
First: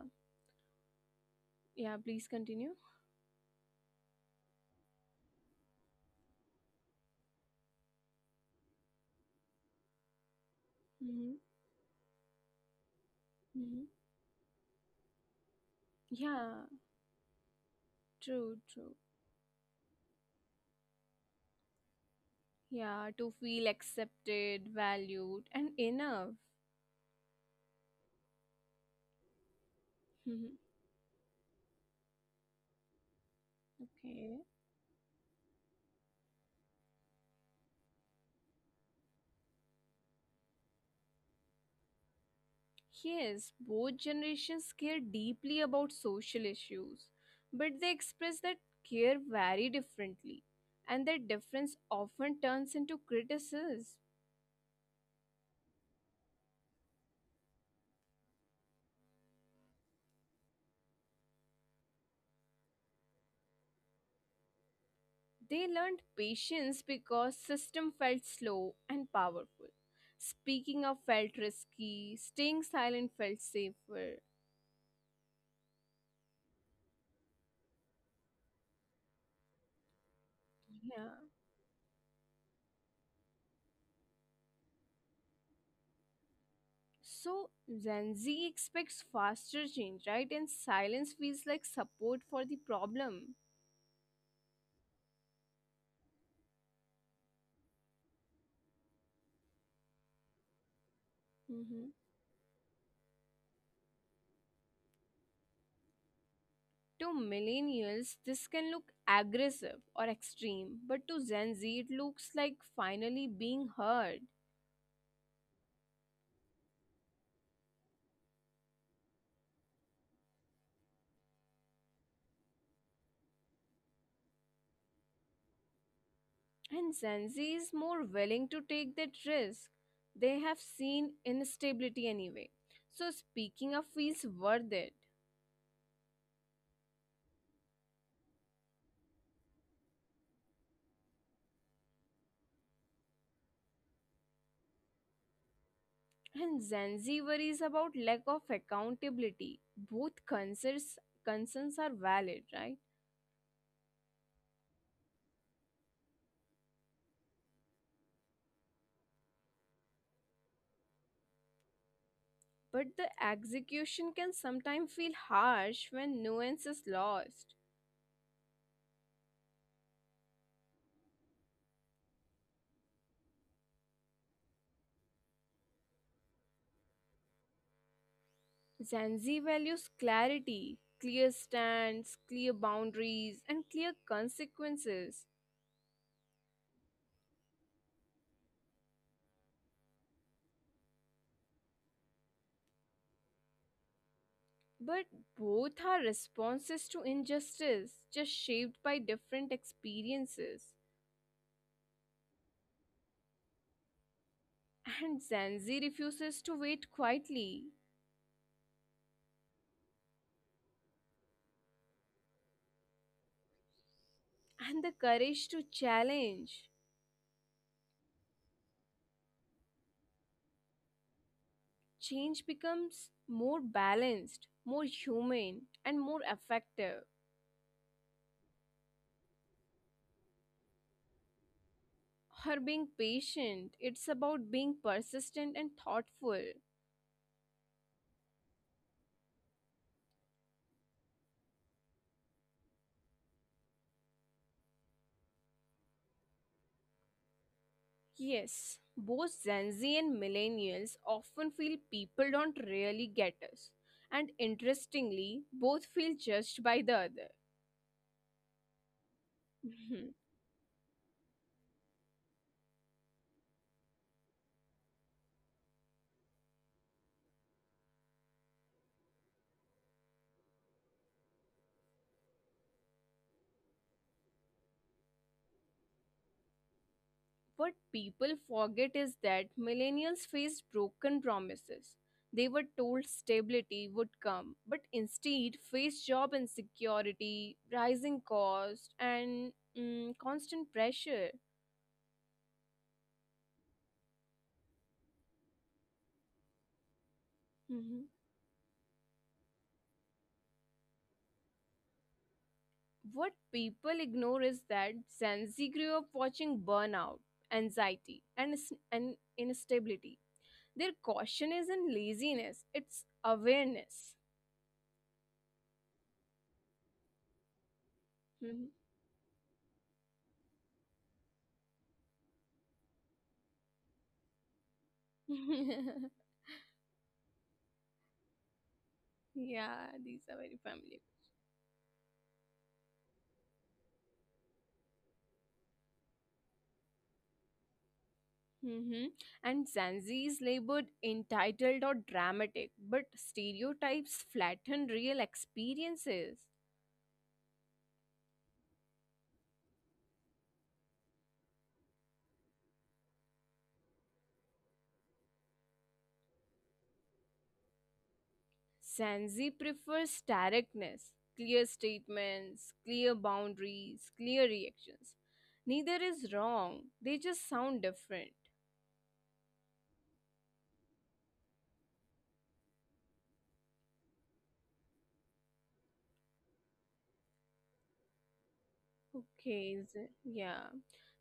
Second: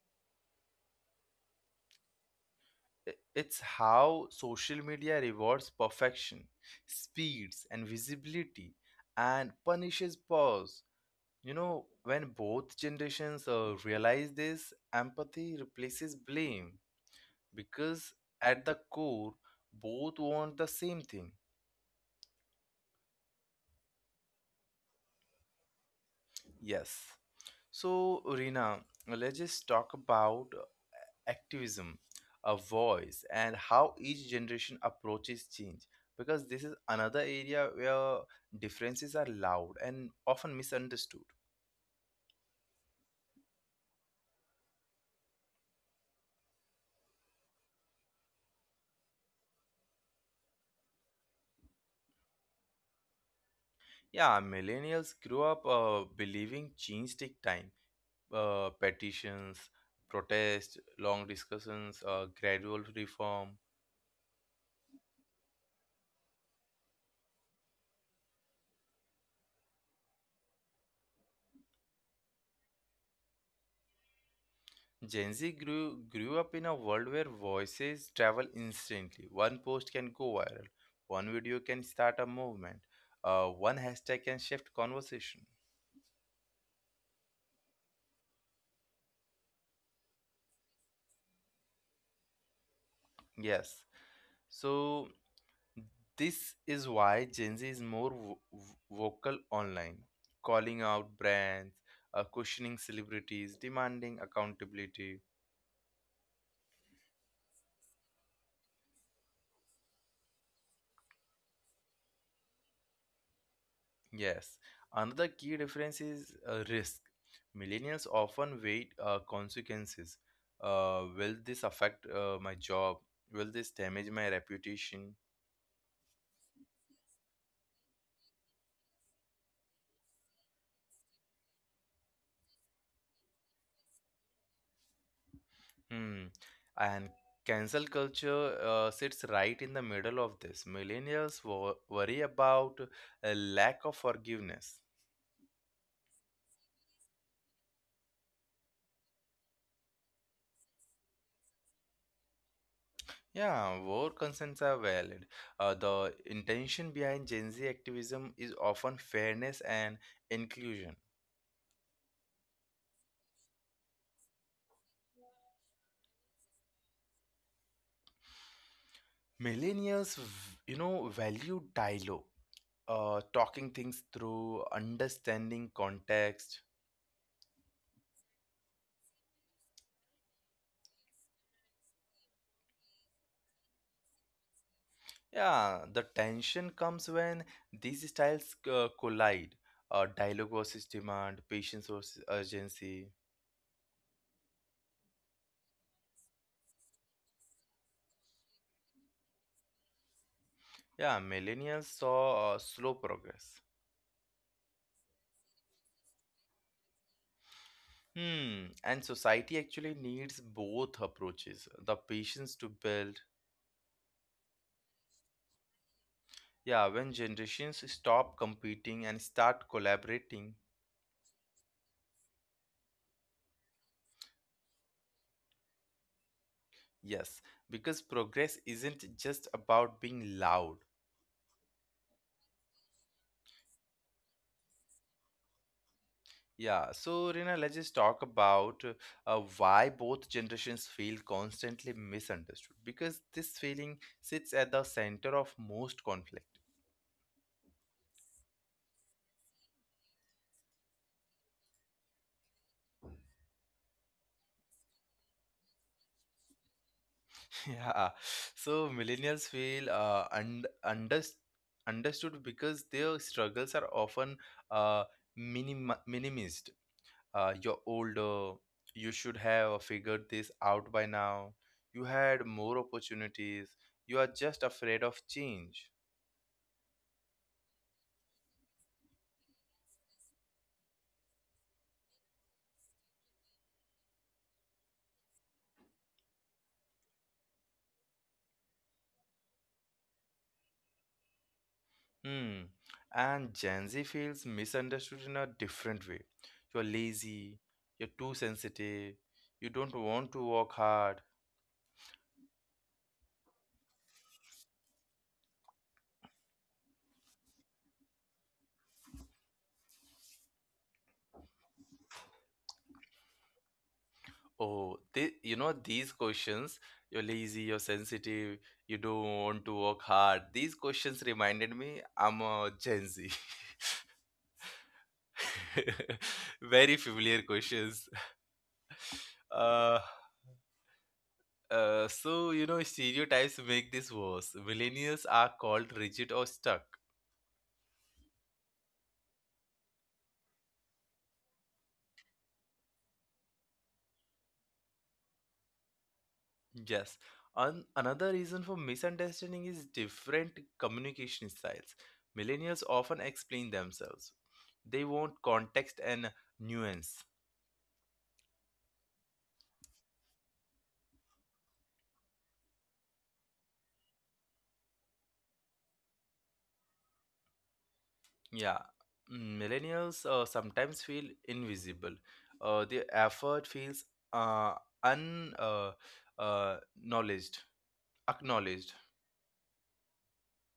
Speaker 2: yeah, please continue.
Speaker 1: It's how social media rewards perfection, speeds, and visibility, and punishes pause.
Speaker 2: Hmm.
Speaker 1: When both generations
Speaker 2: Hmm.
Speaker 1: realize this, empathy replaces
Speaker 2: Yeah,
Speaker 1: blame, because
Speaker 2: true,
Speaker 1: at
Speaker 2: true.
Speaker 1: the core, both want the same thing.
Speaker 2: Yeah, to feel accepted, valued, and enough.
Speaker 1: Yes. So, Rina, let's just talk
Speaker 2: Mhm.
Speaker 1: about activism, a voice, and how
Speaker 2: Okay.
Speaker 1: each generation approaches change. Because this is another area where differences are loud and often misunderstood.
Speaker 2: Yes, both generations care deeply about social issues, but they express that care very differently, and that difference often turns into criticism.
Speaker 1: Yeah, millennials grew up believing change take time. Petitions, protests, long discussions, gradual reform.
Speaker 2: They learned patience because system felt slow and powerful. Speaking up felt risky, staying silent felt safer.
Speaker 1: Gen Z grew up in a world where voices travel instantly. One post can go
Speaker 2: Yeah.
Speaker 1: viral, one video can start a movement, one hashtag can shift conversation.
Speaker 2: So Gen Z expects faster change, right? And silence feels like support for the problem.
Speaker 1: Yes. So, this is why Gen Z is more vocal online, calling out
Speaker 2: Mhm.
Speaker 1: brands, questioning celebrities, demanding accountability.
Speaker 2: To millennials, this can look aggressive or extreme, but to Gen Z, it looks like finally being heard.
Speaker 1: Yes, another key difference is risk. Millennials often weigh consequences. Will this affect my job? Will this damage my reputation?
Speaker 2: And Gen Z is more willing to take that risk. They have seen instability anyway. So speaking up feels worth it.
Speaker 1: Hmm. And cancel culture sits right in the middle of this. Millennials worry about a lack of forgiveness.
Speaker 2: And Gen Z worries about lack of accountability. Both concerns are valid, right?
Speaker 1: Yeah, both concerns are valid. The intention behind Gen Z activism is often fairness and inclusion.
Speaker 2: But the execution can sometimes feel harsh when nuance is lost.
Speaker 1: Millennials, value dialogue, talking things through, understanding context.
Speaker 2: Gen Z values clarity, clear stands, clear boundaries, and clear consequences.
Speaker 1: Yeah, the tension comes when these styles collide. Dialogue versus demand, patience versus urgency.
Speaker 2: But both are responses to injustice, just shaped by different experiences.
Speaker 1: Yeah, millennials saw slow progress.
Speaker 2: And Gen Z refuses to wait quietly,
Speaker 1: And society actually needs both approaches, the patience to build.
Speaker 2: and the courage to challenge.
Speaker 1: Yeah, when generations stop competing and start collaborating,
Speaker 2: Change becomes more balanced, more human, and more effective.
Speaker 1: yes, because progress isn't just about being loud.
Speaker 2: Or being patient, it's about being persistent and thoughtful.
Speaker 1: Yeah, so Rina, let's just talk about why both generations feel constantly misunderstood. Because this feeling sits at the center of most conflict.
Speaker 2: Yes, both Gen Z and millennials often feel people don't really get us. And interestingly, both feel judged by the other.
Speaker 1: Yeah, so millennials
Speaker 2: Mhm.
Speaker 1: feel un unders understood because their struggles are often uh, minim minimized. You're older, you should have figured this out by now. You had more opportunities. You are just afraid of change.
Speaker 2: What people forget is that millennials faced broken promises. They were told stability would come, but instead faced job insecurity, rising cost, and constant pressure.
Speaker 1: hmm and Gen Z feels misunderstood in a different way. You're lazy, you're too sensitive, you don't want to work hard.
Speaker 2: What people ignore is that Gen Z grew up watching burnout, anxiety, and instability. Their caution isn't laziness, it's awareness.
Speaker 1: Oh, they, you know these questions. You're lazy, you're
Speaker 2: Mhm.
Speaker 1: sensitive, you don't want to work hard. These questions reminded me, I'm a Gen Z. Very familiar questions.
Speaker 2: Yeah, these
Speaker 1: Uh,
Speaker 2: are very familiar.
Speaker 1: so, stereotypes make this worse. Millennials are called rigid or stuck.
Speaker 2: Hmm. And Gen Z is labeled entitled or dramatic, but stereotypes flatten real experiences.
Speaker 1: Yes. An another reason for misunderstanding is different communication styles. Millennials often explain themselves, they want context and nuance.
Speaker 2: Sanzi prefers directness, clear statements, clear boundaries, clear reactions. Neither is wrong, they just sound different.
Speaker 1: Yeah. Millennials sometimes feel invisible. Their effort feels uh, un uh, acknowledged. acknowledged.
Speaker 2: Okay, Z- yeah.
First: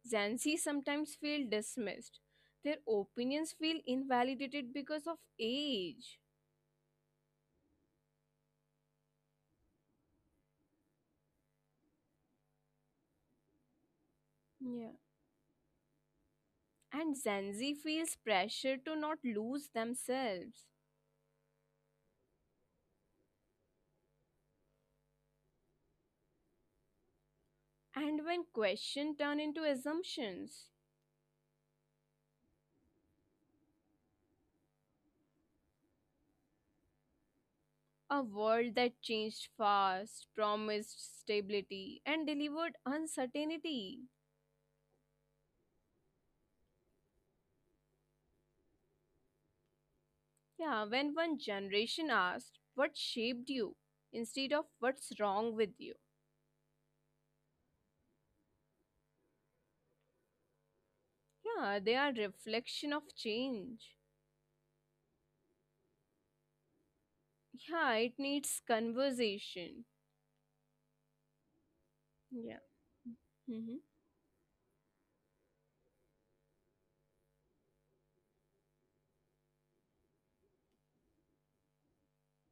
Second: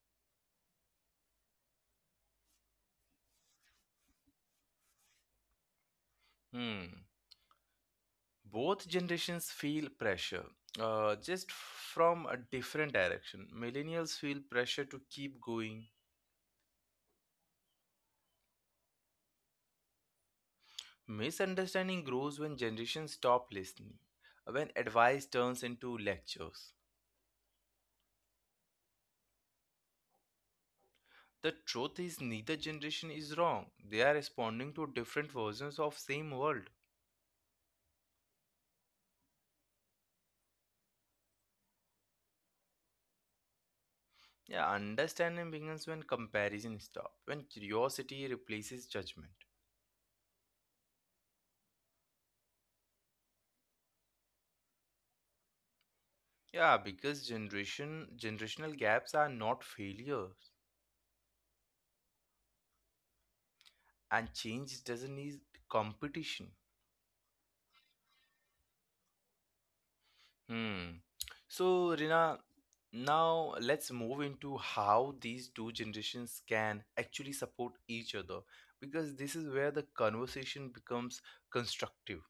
Speaker 2: Zanzi sometimes feel dismissed. Their opinions feel invalidated because of age.
Speaker 1: Hmm. Both generations feel pressure, just from a different direction. Millennials feel pressure
Speaker 2: Yeah.
Speaker 1: to keep going.
Speaker 2: And Zanzi feels pressure to not lose themselves.
Speaker 1: Misunderstanding grows when generations stop listening, when advice turns into lectures.
Speaker 2: And when questions turn into assumptions.
Speaker 1: The truth is, neither generation is wrong, they are responding to different versions of same world.
Speaker 2: A world that changed fast, promised stability, and delivered uncertainty.
Speaker 1: Yeah, understanding begins when comparison stops, when curiosity replaces judgment.
Speaker 2: Yeah, when one generation asked, what shaped you? Instead of what's wrong with you?
Speaker 1: Yeah, because generational gaps are not failures,
Speaker 2: Yeah, they are reflection of change.
Speaker 1: and change doesn't need competition.
Speaker 2: Yeah, it needs conversation.
Speaker 1: Hmm. So, Rina,
Speaker 2: Yeah.
Speaker 1: now
Speaker 2: Hmm.
Speaker 1: let's move into how these two generations can actually support each other, because this is where the conversation becomes constructive.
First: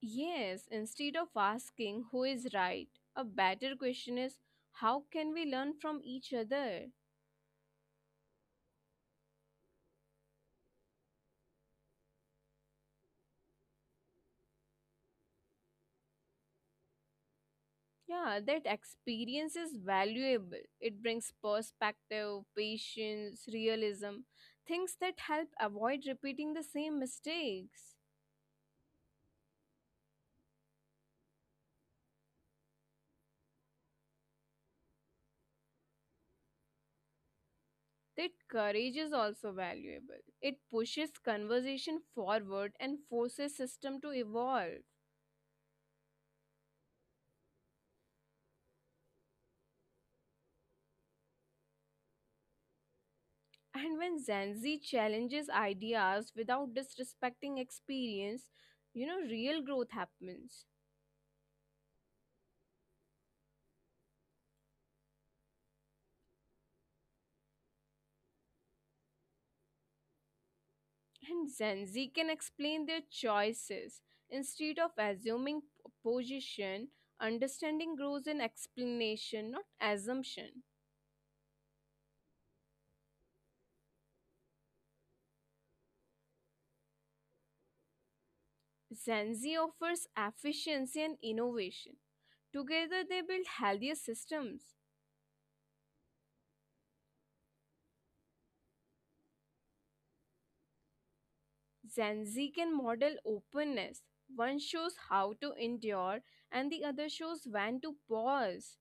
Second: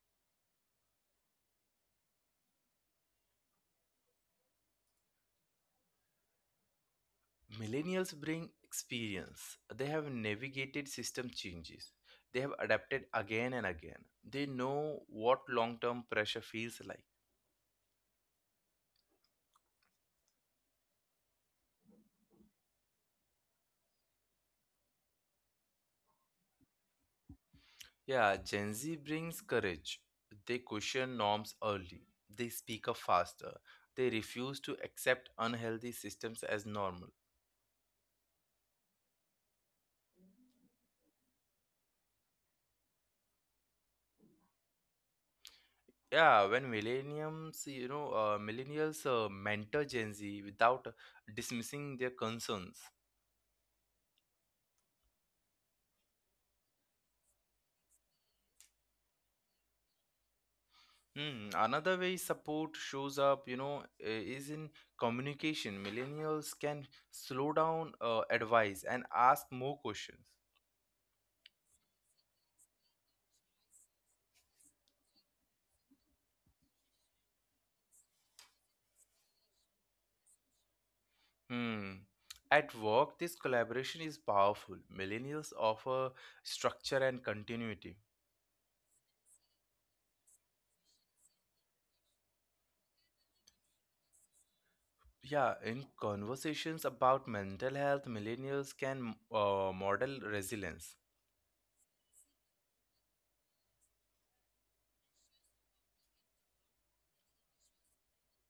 Speaker 2: Yes, instead of asking who is right, a better question is how can we learn from each other?
Speaker 1: Millennials bring experience, they have navigated system changes. They have adapted again and again. They know what long term pressure feels like.
Speaker 2: Yeah, that experience is valuable. It brings perspective, patience, realism, things that help avoid repeating the same mistakes.
Speaker 1: Yeah, Gen Z brings courage. They question norms early. They speak up faster. They refuse to accept unhealthy systems as normal.
Speaker 2: That courage is also valuable. It pushes conversation forward and forces system to evolve.
Speaker 1: Yeah, when millennials mentor Gen Z without dismissing their concerns.
Speaker 2: And when Gen Z challenges ideas without disrespecting experience, you know, real growth happens.
Speaker 1: Hmm. Another way support shows up, is in communication. Millennials can slow down, advise, and ask more questions.
Speaker 2: And Gen Z can explain their choices instead of assuming position. Understanding grows in explanation, not assumption.
Speaker 1: Hmm. At work, this collaboration is powerful. Millennials offer structure and continuity.
Speaker 2: Gen Z offers efficiency and innovation. Together, they build healthier systems.
Speaker 1: Yeah, in conversations about mental health, millennials can model resilience.
Speaker 2: Gen Z can model openness. One shows how to endure, and the other shows when to pause.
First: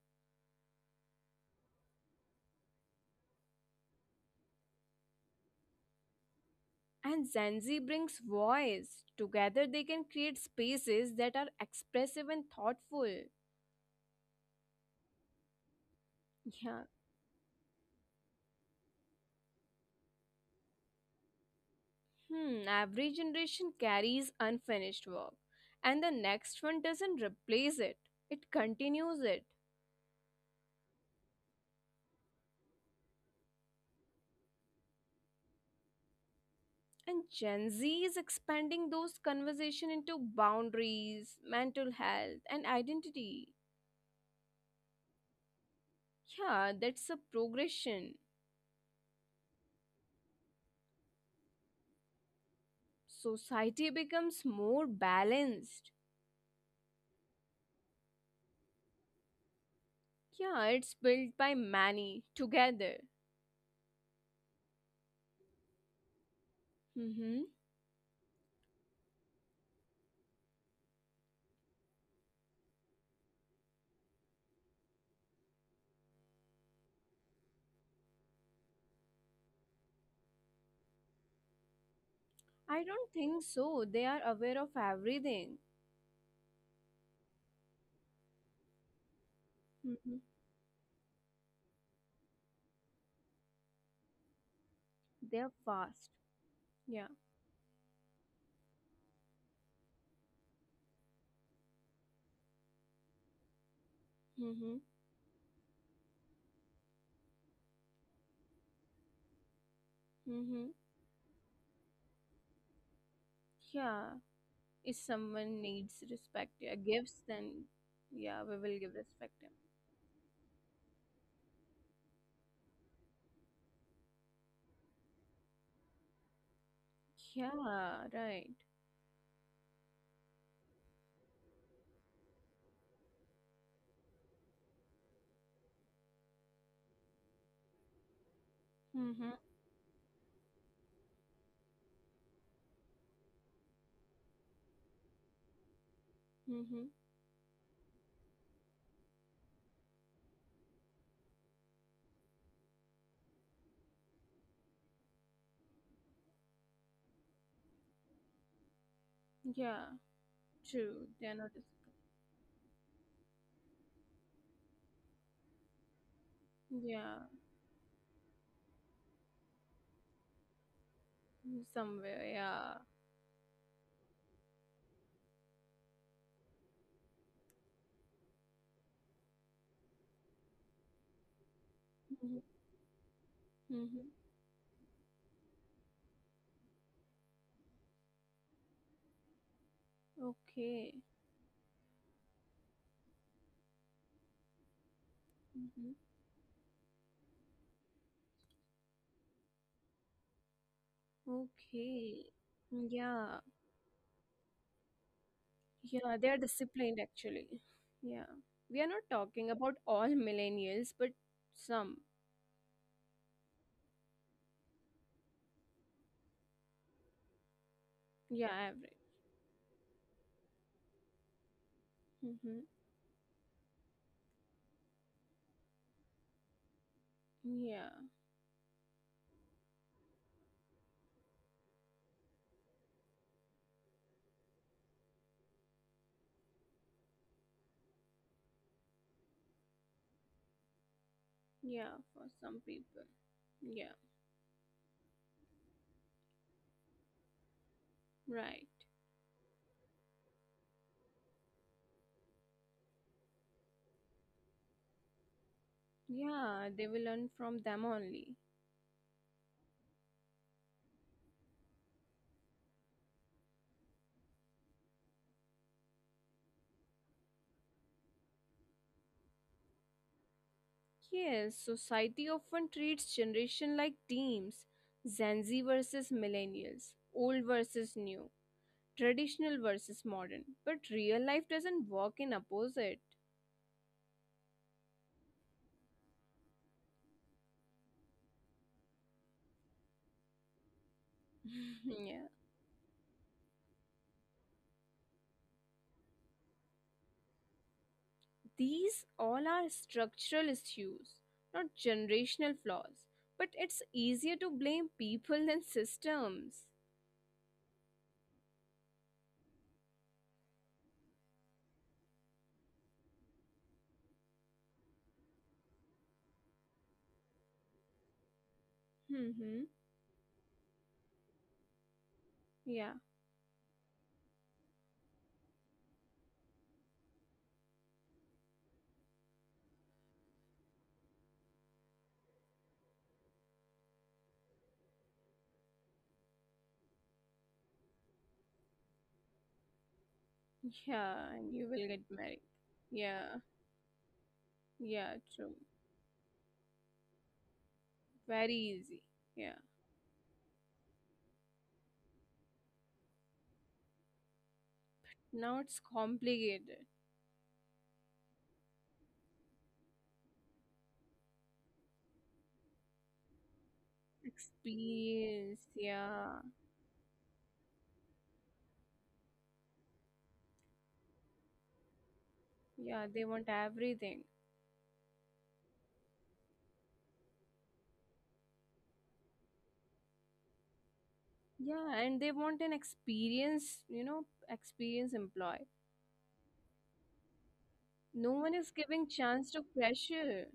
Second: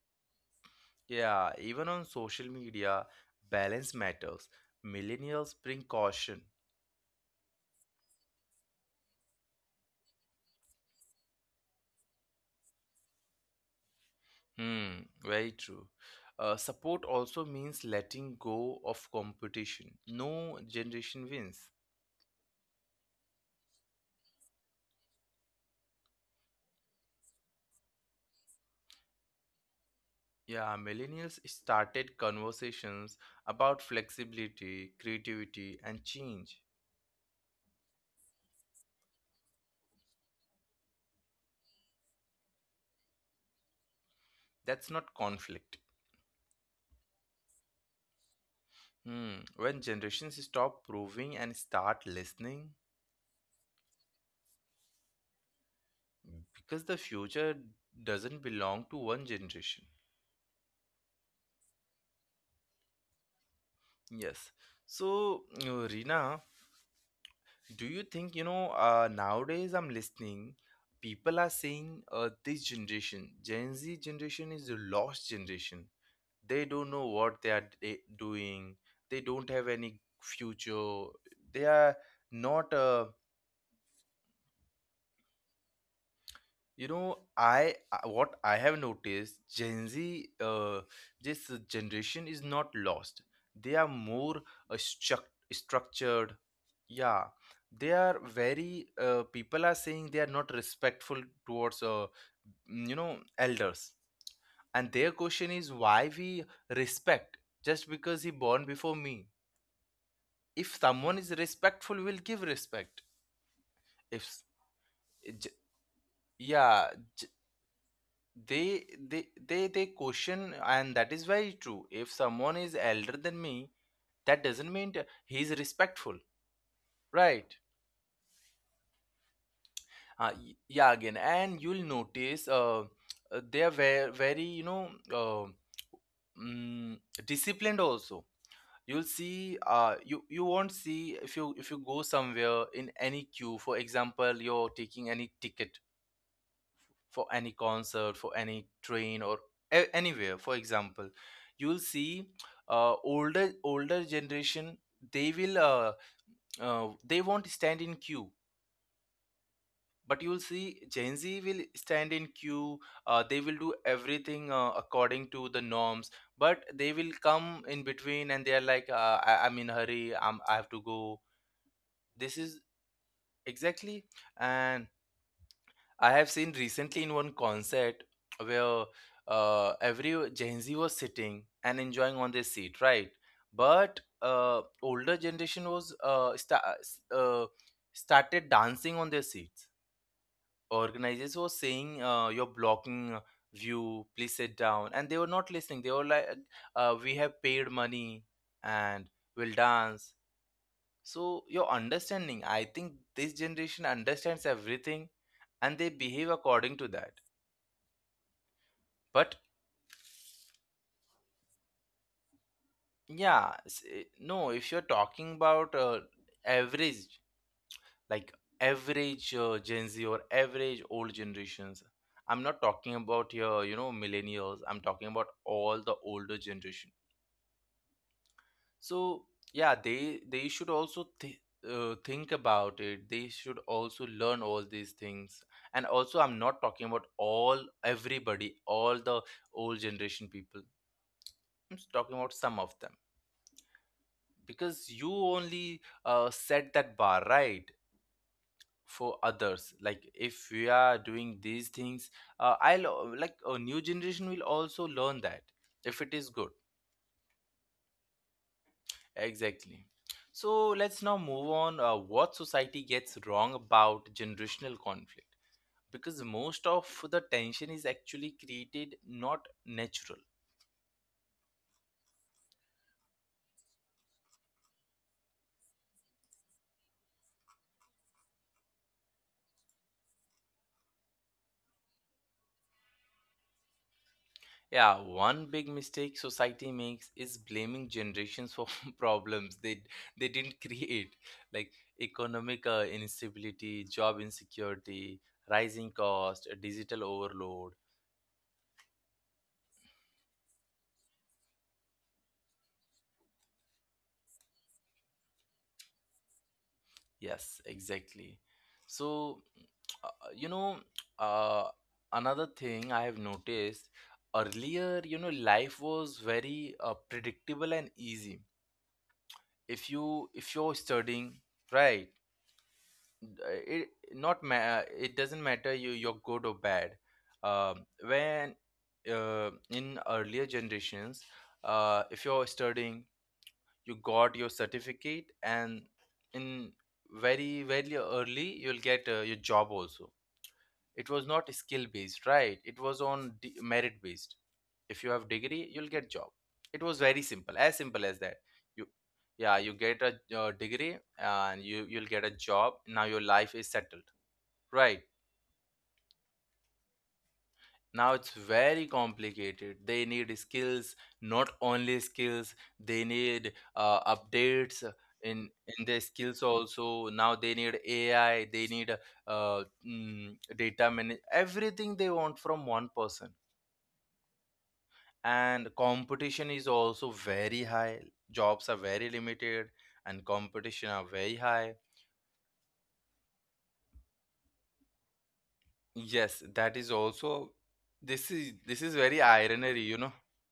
Speaker 1: Yeah, even on social media, balance matters. Millennials bring caution.
Speaker 2: And Gen Z brings voice. Together, they can create spaces that are expressive and thoughtful.
Speaker 1: Hmm, very true.
Speaker 2: Yeah.
Speaker 1: Support also means letting go of competition. No generation wins.
Speaker 2: Hmm, every generation carries unfinished work, and the next one doesn't replace it, it continues it.
Speaker 1: Yeah, millennials started conversations about flexibility, creativity, and change.
Speaker 2: And Gen Z is expanding those conversation into boundaries, mental health, and identity.
Speaker 1: That's not conflict.
Speaker 2: Yeah, that's a progression.
Speaker 1: Hmm. When generations stop proving and start listening,
Speaker 2: Society becomes more balanced.
Speaker 1: because the future doesn't belong to one generation.
Speaker 2: Yeah, it's built by many together.
Speaker 1: Yes. So, Rina,
Speaker 2: Mm-hmm.
Speaker 1: do you think, nowadays I'm listening, people are saying this generation, Gen Z generation is the lost generation, they don't know what they are doing, they don't have any future, they are not.
Speaker 2: I don't think so. They are aware of everything.
Speaker 1: What I have noticed, Gen Z,
Speaker 2: Mm-hmm.
Speaker 1: uh, this generation is not lost. They are more uh, struct-
Speaker 2: They're
Speaker 1: structured
Speaker 2: fast.
Speaker 1: Yeah,
Speaker 2: Yeah.
Speaker 1: they are very people are saying they are not respectful towards elders. And their
Speaker 2: Mm-hmm.
Speaker 1: question is, why we respect, just because he born before me? If
Speaker 2: Mm-hmm.
Speaker 1: someone is respectful, will give respect. If s-
Speaker 2: Yeah, if
Speaker 1: j-
Speaker 2: someone needs
Speaker 1: Yeah,
Speaker 2: respect, yeah,
Speaker 1: j-
Speaker 2: gifts, then
Speaker 1: they
Speaker 2: yeah, we will
Speaker 1: they
Speaker 2: give
Speaker 1: they
Speaker 2: respect.
Speaker 1: they
Speaker 2: Him.
Speaker 1: question, and that is very true. If someone is elder than me, that doesn't mean that he is respectful, right?
Speaker 2: Yeah, right.
Speaker 1: Yeah, again, and you'll notice they are very very, mm, disciplined also. You'll see
Speaker 2: Mm-hmm.
Speaker 1: you won't see, if you go somewhere in any queue, for example, you're taking any ticket for
Speaker 2: Mm-hmm.
Speaker 1: any concert, for any train, or anywhere, for example, you'll see older generation, they will, they won't stand in queue. But
Speaker 2: Yeah,
Speaker 1: you'll see Gen Z
Speaker 2: true.
Speaker 1: will
Speaker 2: They are not.
Speaker 1: stand in queue, they will do everything according to the norms, but they will come
Speaker 2: Yeah,
Speaker 1: in between, and they are like, I'm in a hurry. I have to go. This is
Speaker 2: somewhere. Yeah.
Speaker 1: exactly. And I have seen recently, in one concert where every Gen Z was sitting and enjoying on their seat,
Speaker 2: Mm-hmm.
Speaker 1: right? But
Speaker 2: Mm-hmm.
Speaker 1: older generation was uh, started dancing on their seats. Organizers
Speaker 2: Okay.
Speaker 1: were saying, you're blocking view, please sit down. And they were not listening. They were like,
Speaker 2: Mm-hmm.
Speaker 1: we have paid money, and will dance. So your understanding, I
Speaker 2: Okay.
Speaker 1: think this
Speaker 2: Yeah.
Speaker 1: generation understands everything, and they behave
Speaker 2: Yeah, they
Speaker 1: according
Speaker 2: are
Speaker 1: to that.
Speaker 2: disciplined actually. Yeah. We are
Speaker 1: But
Speaker 2: not talking about all millennials, but some.
Speaker 1: yeah, no, if you're talking about average, like,
Speaker 2: Yeah,
Speaker 1: average
Speaker 2: average.
Speaker 1: Gen Z or average old generations, I'm not talking
Speaker 2: Mm-hmm.
Speaker 1: about your millennials. I'm talking about all the older generation.
Speaker 2: Yeah.
Speaker 1: So yeah, they should also th think about it. They should also learn all these things. And also, I'm not talking about all, everybody, all the old generation people. I'm just talking about
Speaker 2: Yeah,
Speaker 1: some
Speaker 2: for
Speaker 1: of them
Speaker 2: some people. Yeah,
Speaker 1: because you only set that bar right
Speaker 2: right.
Speaker 1: for others, like if we are doing these things, I'll like a new generation will also learn that if it is good.
Speaker 2: Yeah, they will learn from them only.
Speaker 1: Exactly. So let's now move on, what society gets wrong about generational conflict, because most of the tension is actually created, not natural.
Speaker 2: Yes, society often treats generation like teams. Gen Z versus millennials, old versus new, traditional versus modern. But real life doesn't work in opposite.
Speaker 1: Yeah, one big mistake society makes is blaming generations for problems they didn't create, like
Speaker 2: Yeah.
Speaker 1: economic instability, job insecurity, rising cost, digital overload.
Speaker 2: These all are structural issues, not generational flaws. But it's easier to blame people than systems.
Speaker 1: Yes, exactly. So, uh, you know, uh, another thing I have noticed: earlier, you know, life was very predictable and easy. If
Speaker 2: Mm-hmm.
Speaker 1: you If you're studying, right?
Speaker 2: Yeah.
Speaker 1: it not ma- it doesn't matter, you you're good or bad, when, in earlier generations, if you're studying, you got your certificate, and in very early you'll get your job also. It was not
Speaker 2: Yeah,
Speaker 1: skill
Speaker 2: and you will
Speaker 1: based,
Speaker 2: get
Speaker 1: right?
Speaker 2: married.
Speaker 1: It was on
Speaker 2: Yeah,
Speaker 1: merit based. If you have
Speaker 2: yeah,
Speaker 1: degree,
Speaker 2: true.
Speaker 1: you'll get job. It was very simple, as simple as that. you
Speaker 2: Very easy.
Speaker 1: yeah you
Speaker 2: Yeah.
Speaker 1: get a degree and you'll get a job, now your life is settled. Right.
Speaker 2: Now it's complicated.
Speaker 1: Now it's very complicated. They need skills, not only skills, they need updates in
Speaker 2: Experience.
Speaker 1: their skills
Speaker 2: Yeah,
Speaker 1: also. Now they need AI, they need data, manage everything they want from one person.
Speaker 2: yeah, they want everything.
Speaker 1: And competition is also very high. Jobs are very limited and competition are very high.
Speaker 2: Yeah, and they want an experience, you know, experience employee.
Speaker 1: Yes, that is also. this
Speaker 2: No one
Speaker 1: is
Speaker 2: is
Speaker 1: this is
Speaker 2: giving
Speaker 1: very
Speaker 2: chance to
Speaker 1: ironary, you know.
Speaker 2: pressure.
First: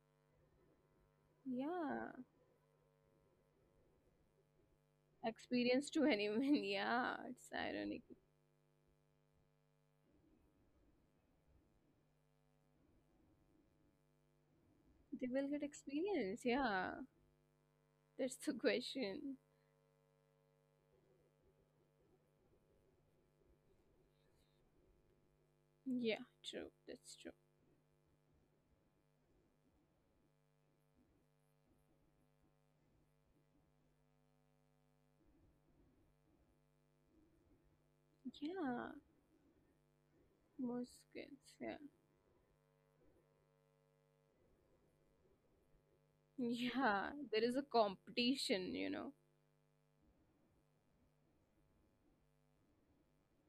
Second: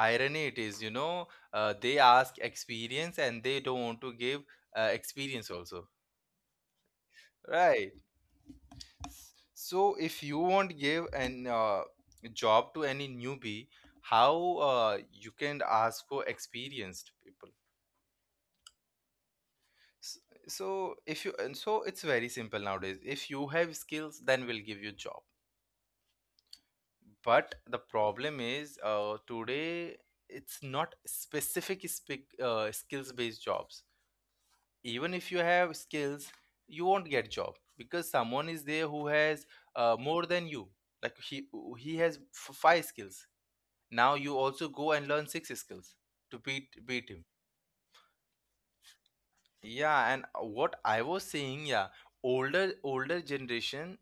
Speaker 1: Irony it is, you know. They
Speaker 2: Yeah,
Speaker 1: ask experience and they don't want to give experience also.
Speaker 2: experience to anyone. Yeah, it's
Speaker 1: Right,
Speaker 2: ironic.
Speaker 1: so if you won't give an job to any newbie, how you
Speaker 2: They will
Speaker 1: can
Speaker 2: get
Speaker 1: ask for
Speaker 2: experience. Yeah,
Speaker 1: experienced people?
Speaker 2: that's the question.
Speaker 1: S- so if you, and so it's very simple nowadays: if you have skills, then we'll give you job.
Speaker 2: Yeah, true. That's
Speaker 1: But
Speaker 2: true.
Speaker 1: the problem is, today it's not specific spec skills based jobs. Even if you have skills, you won't get job because someone is there who
Speaker 2: Yeah,
Speaker 1: has more than you, like he
Speaker 2: Muskets,
Speaker 1: has
Speaker 2: yeah.
Speaker 1: five skills, now you also go and learn six skills to beat beat him.
Speaker 2: Yeah, there is a competition, you know.
Speaker 1: Yeah, and what I was saying, yeah, older generation,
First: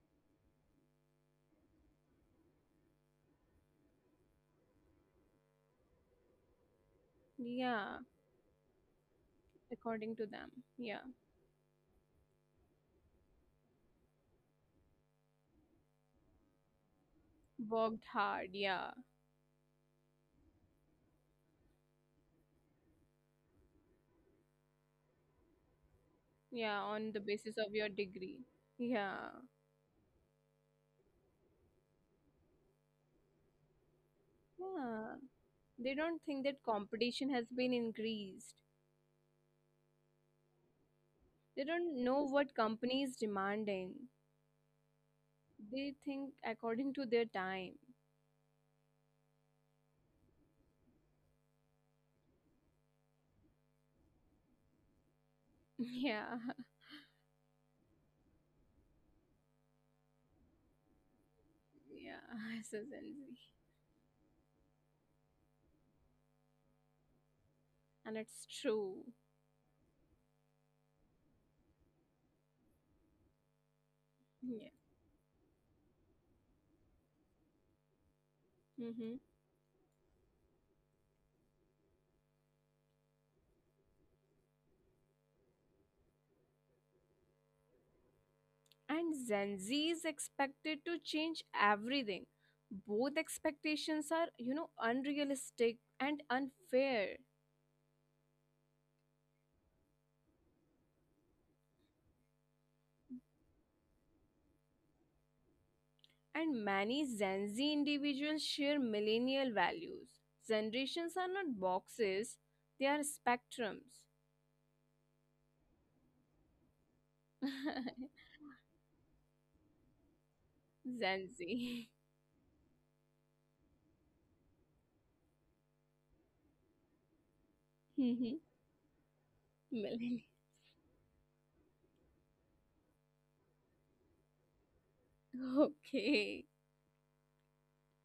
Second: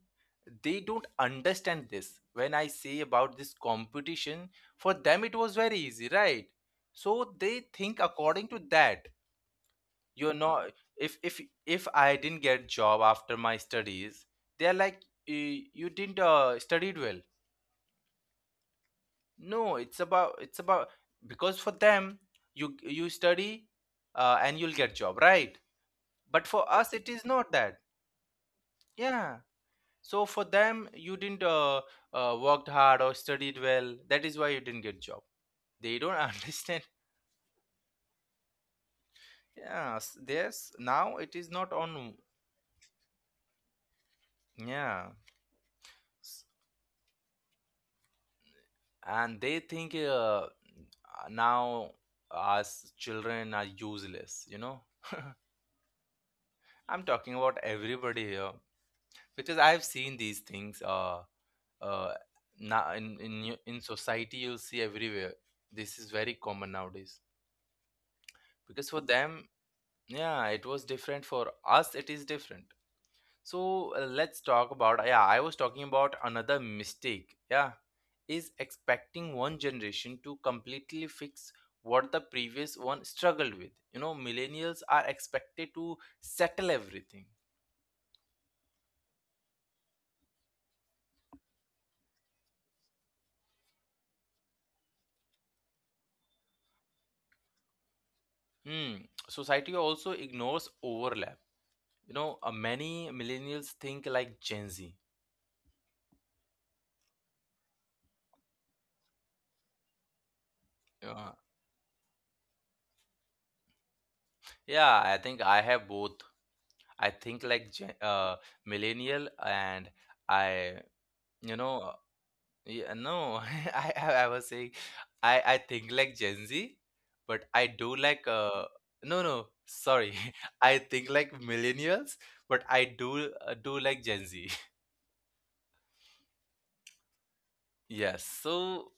Speaker 1: they don't understand this when I say about this competition. For them it was very easy, right? So they
Speaker 2: Yeah,
Speaker 1: think according to that.
Speaker 2: according to
Speaker 1: You're
Speaker 2: them.
Speaker 1: not.
Speaker 2: Yeah.
Speaker 1: if if if I didn't get job after my studies, they're like, You didn't studied well."
Speaker 2: Worked hard, yeah.
Speaker 1: No, it's about, because for them, you study and you'll get job, right? But for
Speaker 2: Yeah,
Speaker 1: us it
Speaker 2: on the
Speaker 1: is not
Speaker 2: basis of
Speaker 1: that.
Speaker 2: your degree. Yeah.
Speaker 1: Yeah, so for them, you didn't worked hard or studied well, that is why you didn't get
Speaker 2: Yeah.
Speaker 1: job.
Speaker 2: They
Speaker 1: They don't
Speaker 2: don't think that
Speaker 1: understand.
Speaker 2: competition has been increased.
Speaker 1: Yes, s- there's now it is
Speaker 2: They
Speaker 1: not
Speaker 2: don't
Speaker 1: on,
Speaker 2: know what company is demanding.
Speaker 1: yeah,
Speaker 2: They think according to their time.
Speaker 1: and they think, now us children are useless, you know.
Speaker 2: Yeah.
Speaker 1: I'm talking about everybody here because I've seen these things, uh,
Speaker 2: Yeah. So
Speaker 1: now
Speaker 2: Gen
Speaker 1: in
Speaker 2: Z.
Speaker 1: in society you'll see everywhere. This is very common nowadays,
Speaker 2: And it's
Speaker 1: because for
Speaker 2: true.
Speaker 1: them, yeah, it was different, for us it is different. So let's talk
Speaker 2: Yeah.
Speaker 1: about, yeah, I was talking about another mistake. Yeah, is
Speaker 2: Mm-hmm.
Speaker 1: expecting one generation to completely fix what the previous one struggled with. You know, millennials are expected to settle everything.
Speaker 2: And Gen Z is expected to change everything. Both expectations are, you know, unrealistic and unfair.
Speaker 1: Hmm. Society also ignores overlap. You know, many millennials think like Gen Z.
Speaker 2: And many Gen Z individuals share millennial values.
Speaker 1: Uh,
Speaker 2: Generations are not boxes, they are spectrums.
Speaker 1: yeah, I think I have both. I think like millennial and I, you know.
Speaker 2: Gen Z.
Speaker 1: Yeah, no, I was saying, I think like Gen Z, but I do like no no sorry, I think
Speaker 2: Millennial.
Speaker 1: like millennials, but I do do like Gen Z.
Speaker 2: Okay.
Speaker 1: Yes, so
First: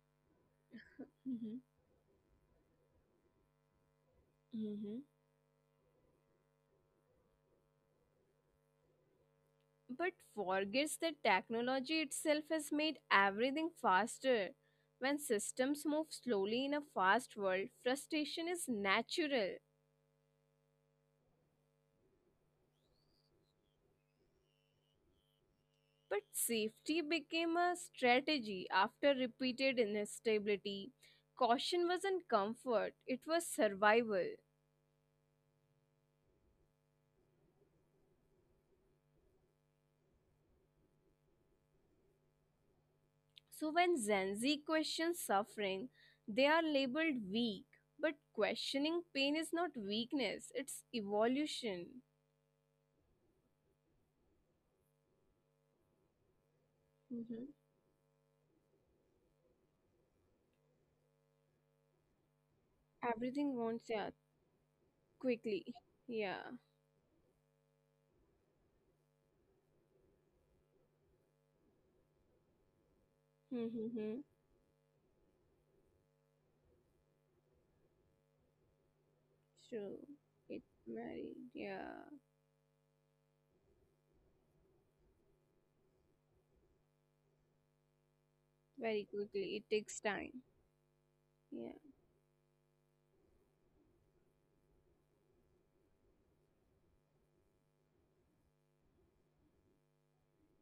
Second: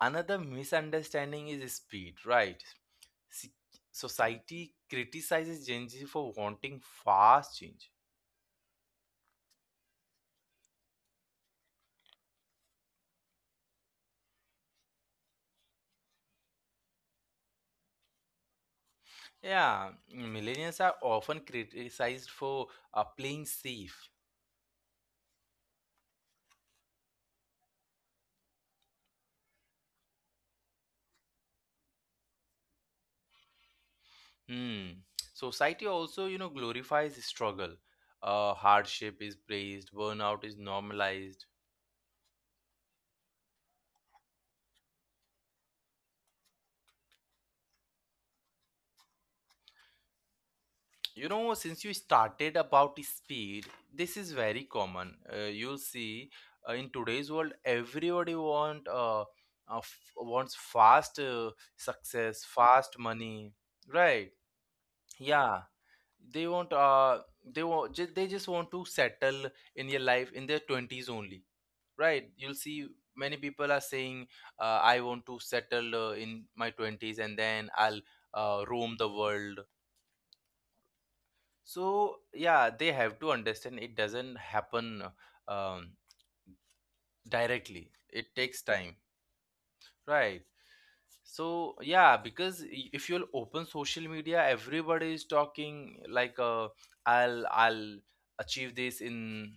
Speaker 1: another misunderstanding
Speaker 2: Hmm.
Speaker 1: is speed, right? See,
Speaker 2: Hmm,
Speaker 1: society criticizes Gen Z for wanting fast change.
Speaker 2: but forgets that technology itself has made everything faster. When systems move slowly in a fast world, frustration is natural.
Speaker 1: Yeah, millennials are often criticized for playing safe.
Speaker 2: But safety became a strategy after repeated instability. Caution wasn't comfort, it was survival.
Speaker 1: Hmm. Society also, you know, glorifies struggle. Hardship is praised, burnout is normalized.
Speaker 2: So when Gen Z questions suffering, they are labeled weak. But questioning pain is not weakness, it's evolution.
Speaker 1: You know, since you started about speed, this is very common. You'll see
Speaker 2: Mhm.
Speaker 1: in today's world, everybody want wants fast success,
Speaker 2: Everything wants,
Speaker 1: fast
Speaker 2: yeah,
Speaker 1: money, right?
Speaker 2: quickly. Yeah.
Speaker 1: Yeah, they want they want they just want to settle in your life in their 20s only, right? You'll see
Speaker 2: Mm-hmm.
Speaker 1: many people are saying, I want to settle in my 20s, and then I'll
Speaker 2: True.
Speaker 1: roam the
Speaker 2: It
Speaker 1: world.
Speaker 2: very, yeah,
Speaker 1: So yeah, they have to understand, it doesn't happen, um, directly,
Speaker 2: very
Speaker 1: it
Speaker 2: quickly.
Speaker 1: takes
Speaker 2: It takes
Speaker 1: time,
Speaker 2: time.
Speaker 1: right?
Speaker 2: Yeah.
Speaker 1: So yeah, because if you'll open social media, everybody is talking like, uh, I'll achieve this in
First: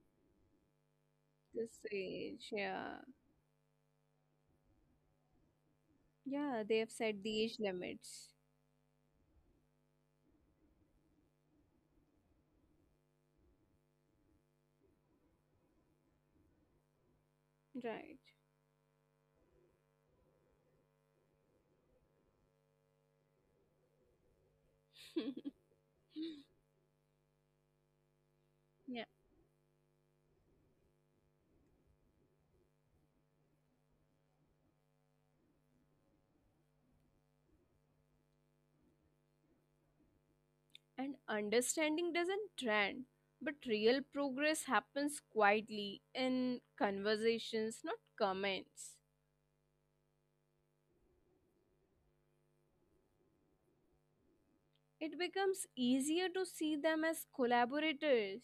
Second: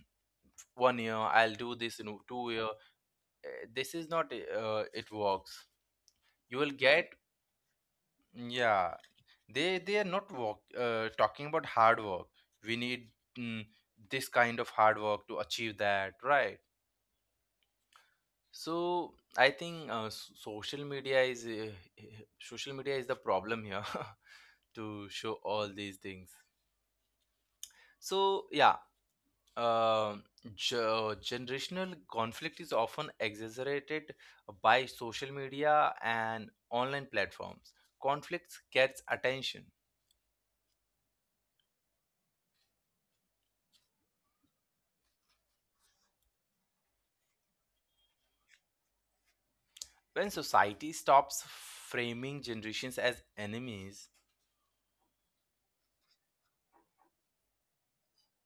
Speaker 1: 1 year, I'll do
Speaker 2: This
Speaker 1: this in
Speaker 2: age.
Speaker 1: 2 year.
Speaker 2: Yeah.
Speaker 1: Eh, this is not it works. You
Speaker 2: Yeah.
Speaker 1: will
Speaker 2: They have
Speaker 1: get,
Speaker 2: set the age limits.
Speaker 1: mm, yeah, they are not talking about hard work. We need, mm, this kind of hard work to achieve that, right?
Speaker 2: Right.
Speaker 1: So I think social media is social media is the problem here to show all these things. So yeah,
Speaker 2: Yeah.
Speaker 1: uh, generational conflict is often exaggerated by social media and online platforms. Conflicts gets attention.
Speaker 2: And understanding doesn't trend, but real progress happens quietly in conversations, not comments.
Speaker 1: When society stops framing generations as enemies,
Speaker 2: It becomes easier to see them as collaborators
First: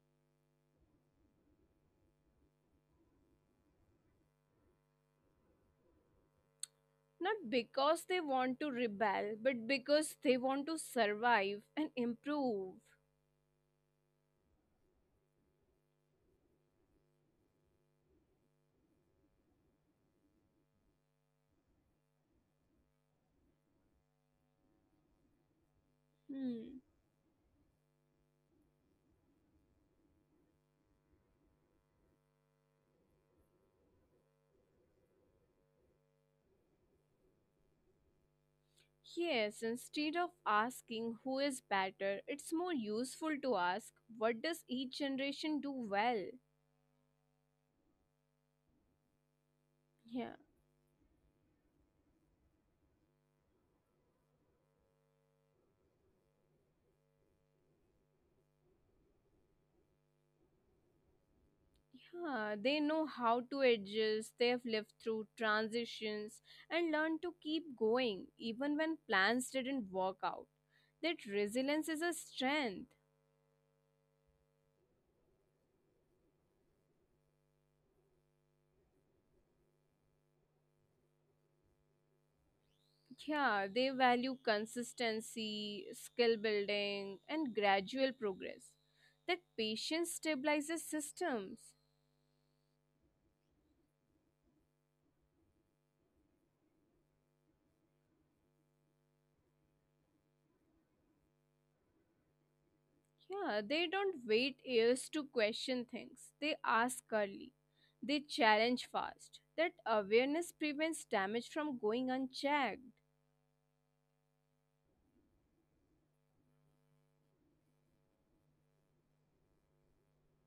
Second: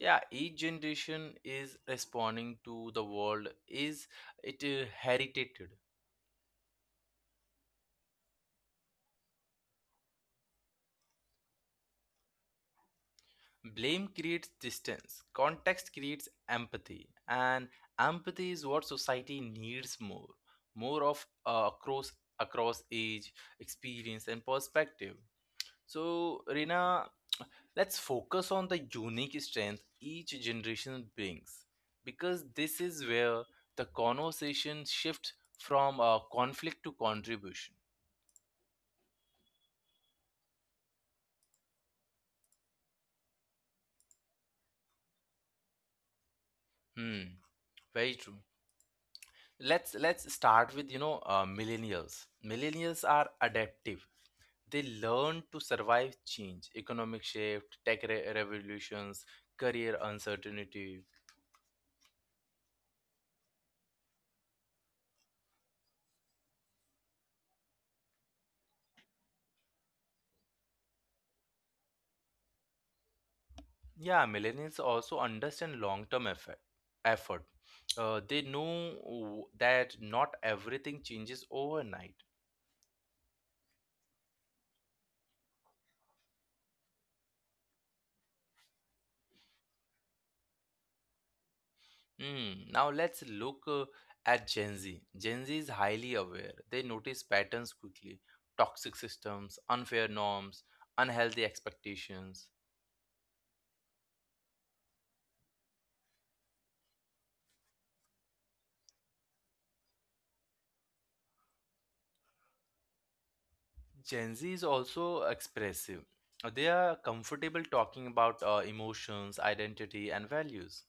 Speaker 1: yeah, each generation is responding to the world is it, heritated.
Speaker 2: not because they want to rebel, but because they want to survive and improve.
Speaker 1: Blame creates distance, context creates empathy, and empathy is what society needs more, more of, across, across age, experience, and perspective. So,
Speaker 2: Hmm.
Speaker 1: Rina, let's focus on the unique strength each generation brings, because this is where the conversation shifts from conflict to contribution.
Speaker 2: Yes, instead of asking who is better, it's more useful to ask what does each generation do well?
Speaker 1: Hmm, very true. Let's
Speaker 2: Yeah.
Speaker 1: start with, you know, uh, millennials are adaptive. They learn to survive change, economic shift, tech revolutions, career uncertainty.
Speaker 2: Yeah, they know how to adjust, they have lived through transitions and learned to keep going even when plans didn't work out. That resilience is a strength.
Speaker 1: Yeah, millennials also understand long term effort. They know that not everything changes overnight.
Speaker 2: Yeah, they value consistency, skill building, and gradual progress. That patience stabilizes systems.
Speaker 1: Mm, now let's look, at Gen Z. Gen Z is highly aware. They notice patterns quickly, toxic systems, unfair norms, unhealthy expectations.
Speaker 2: Yeah, they don't wait years to question things, they ask early. They challenge fast. That awareness prevents damage from going unchecked.
Speaker 1: Gen Z is also expressive. They are comfortable talking about emotions, identity, and values.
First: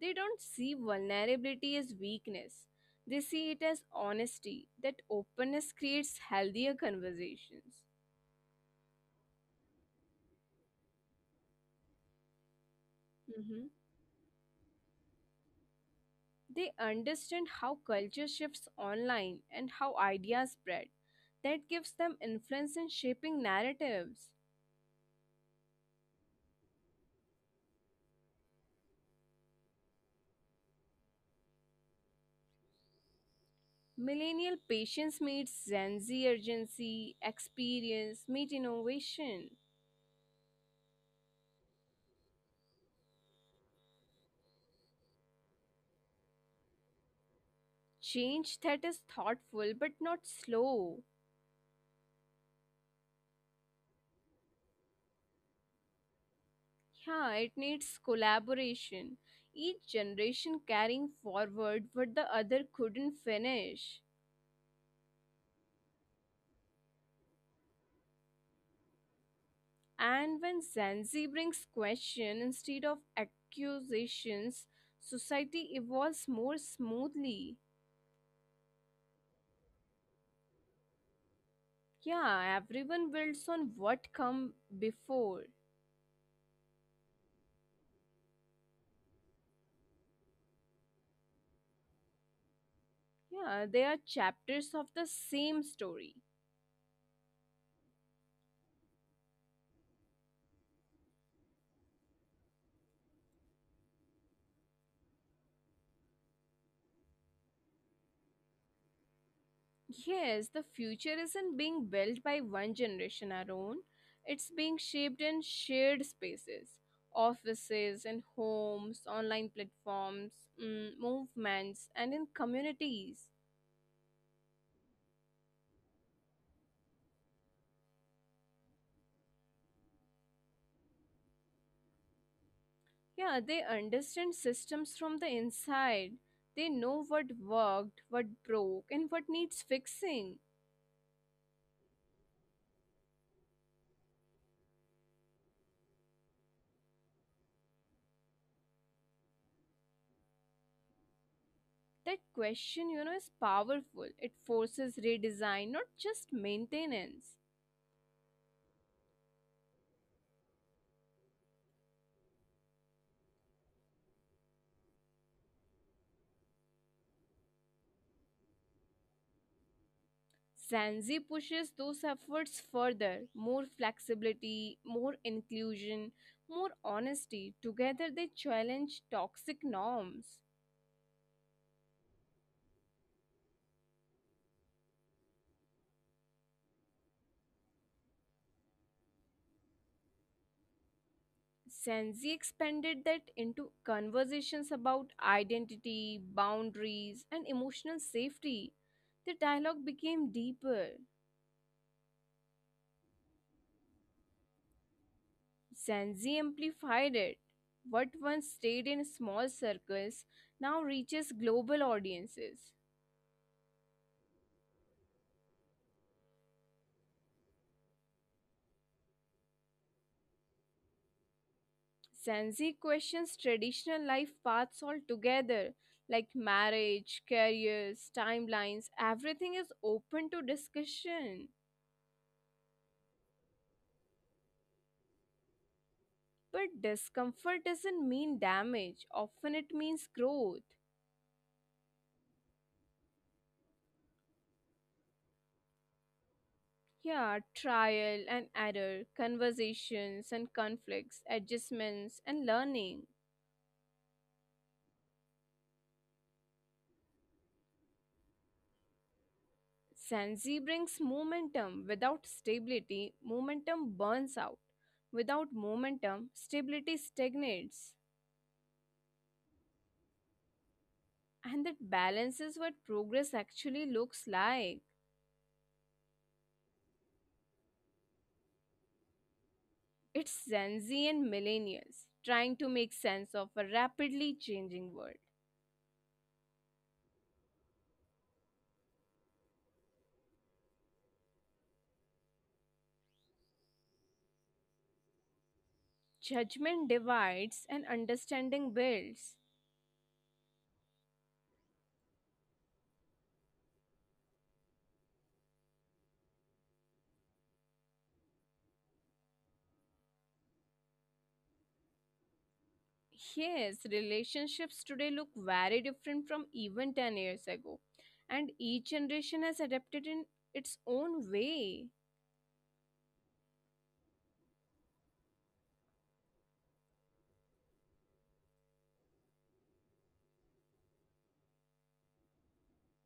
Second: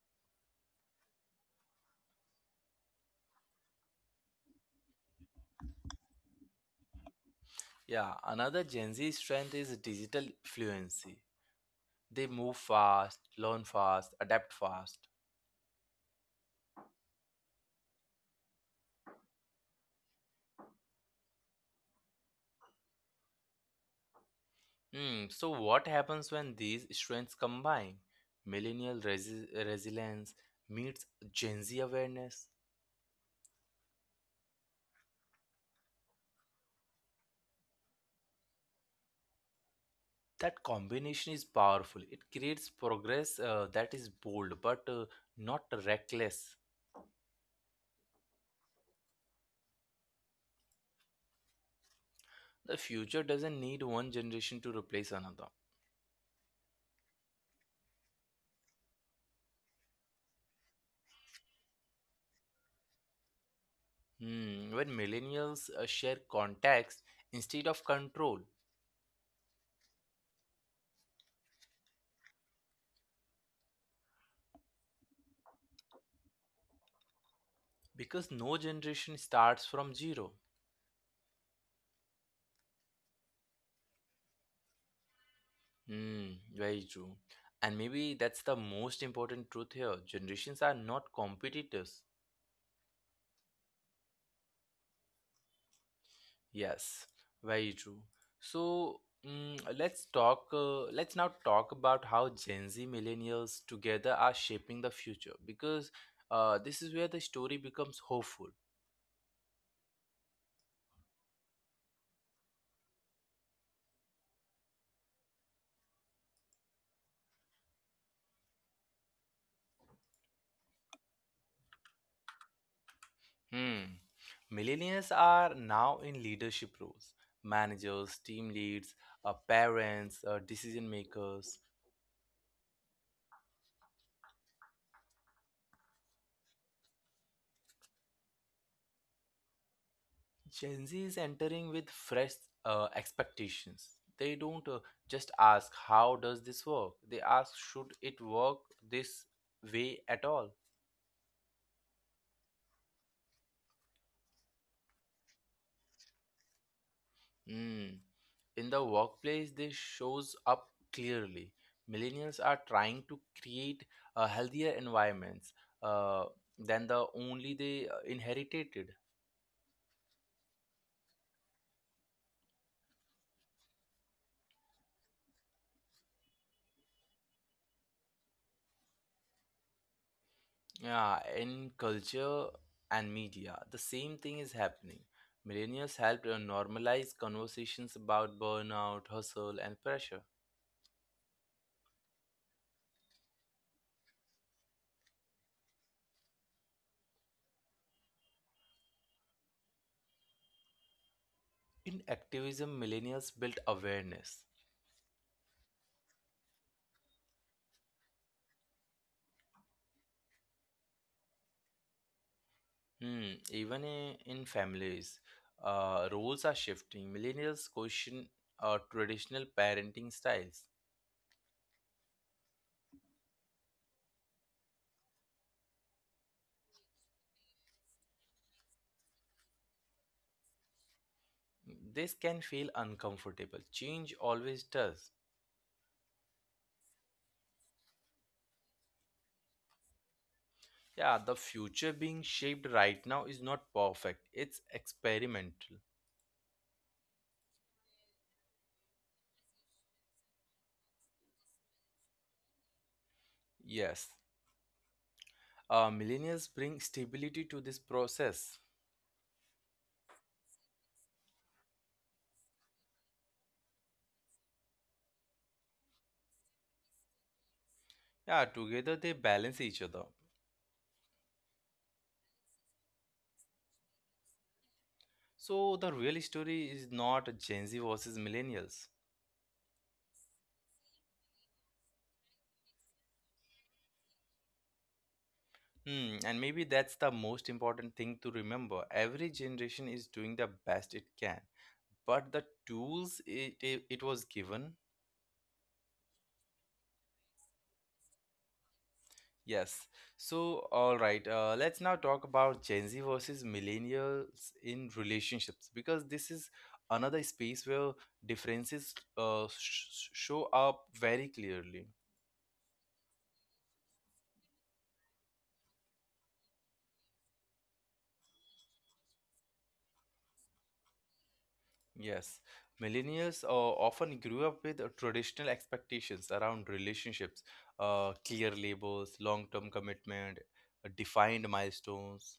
Speaker 2: They don't see vulnerability as weakness, they see it as honesty. That openness creates healthier conversations.
Speaker 1: Yeah, another Gen Z strength is digital fluency. They move fast, learn fast, adapt fast.
Speaker 2: They understand how culture shifts online and how ideas spread. That gives them influence in shaping narratives.
Speaker 1: Hmm, so what happens when these strengths combine? Millennial resilience meets Gen Z awareness.
Speaker 2: Millennial patience meets Gen Z urgency, experience meet innovation.
Speaker 1: That combination is powerful. It creates progress that is bold but not reckless.
Speaker 2: Change that is thoughtful but not slow.
Speaker 1: The future doesn't need one generation to replace another.
Speaker 2: Yeah, it needs collaboration. Each generation carrying forward what the other couldn't finish.
Speaker 1: Hmm, when millennials share context instead of control,
Speaker 2: And when Zanzi brings question instead of accusations, society evolves more smoothly.
Speaker 1: because no generation starts from zero.
Speaker 2: Yeah, everyone builds on what come before.
Speaker 1: Hmm, very true. And maybe that's the most important truth here. Generations are not competitors.
Speaker 2: Yeah, they are chapters of the same story.
Speaker 1: Yes, very true. So, mm, let's talk. Let's now talk about how Gen Z millennials together are shaping the future, because this is where the story becomes hopeful.
Speaker 2: Yes, the future isn't being built by one generation alone. It's being shaped in shared spaces, offices and homes, online platforms, movements, and in communities.
Speaker 1: Hmm. Millennials are now in leadership roles: managers, team leads, parents, decision makers.
Speaker 2: Yeah, they understand systems from the inside. They know what worked, what broke, and what needs fixing.
Speaker 1: Gen Z is entering with fresh expectations. They don't just ask, "How does this work?" They ask, "Should it work this way at all?"
Speaker 2: That question, you know, is powerful. It forces redesign, not just maintenance.
Speaker 1: Hmm. In the workplace, this shows up clearly. Millennials are trying to create healthier environments. Uh, than the only they inherited.
Speaker 2: Sanzi pushes those efforts further more flexibility, more inclusion, more honesty. Together, they challenge toxic norms.
Speaker 1: Yeah, in culture and media, the same thing is happening. Millennials helped normalize conversations about burnout, hustle, and pressure.
Speaker 2: Senzi expanded that into conversations about identity, boundaries, and emotional safety. The dialogue became deeper.
Speaker 1: In activism, millennials built awareness.
Speaker 2: Senzi amplified it. What once stayed in small circles now reaches global audiences.
Speaker 1: Hmm, even in families, roles are shifting. Millennials question traditional parenting styles.
Speaker 2: Senzi questions traditional life paths altogether, like marriage, careers, timelines, everything is open to discussion.
Speaker 1: This can feel uncomfortable. Change always does.
Speaker 2: But discomfort doesn't mean damage, often it means growth.
Speaker 1: Yeah, the future being shaped right now is not perfect, it's experimental.
Speaker 2: Yeah, trial and error, conversations and conflicts, adjustments and learning.
Speaker 1: Yes, millennials bring stability to this process.
Speaker 2: Sanzi brings momentum. Without stability, momentum burns out. Without momentum, stability stagnates.
Speaker 1: Yeah, together they balance each other.
Speaker 2: And that balance is what progress actually looks like.
Speaker 1: So the real story is not Gen Z versus millennials.
Speaker 2: It's Gen Z and millennials trying to make sense of a rapidly changing world.
Speaker 1: Hmm, and maybe that's the most important thing to remember. Every generation is doing the best it can, but the tools it was given.
Speaker 2: Judgment divides and understanding builds.
Speaker 1: Yes. So, all right, let's now talk about Gen Z versus millennials in relationships, because this is another space where differences show up very clearly.
Speaker 2: Yes, relationships today look very different from even 10 years ago, and each generation has adapted in its own way.
Speaker 1: Yes. Millennials often grew up with traditional expectations around relationships, clear labels, long term commitment, defined milestones.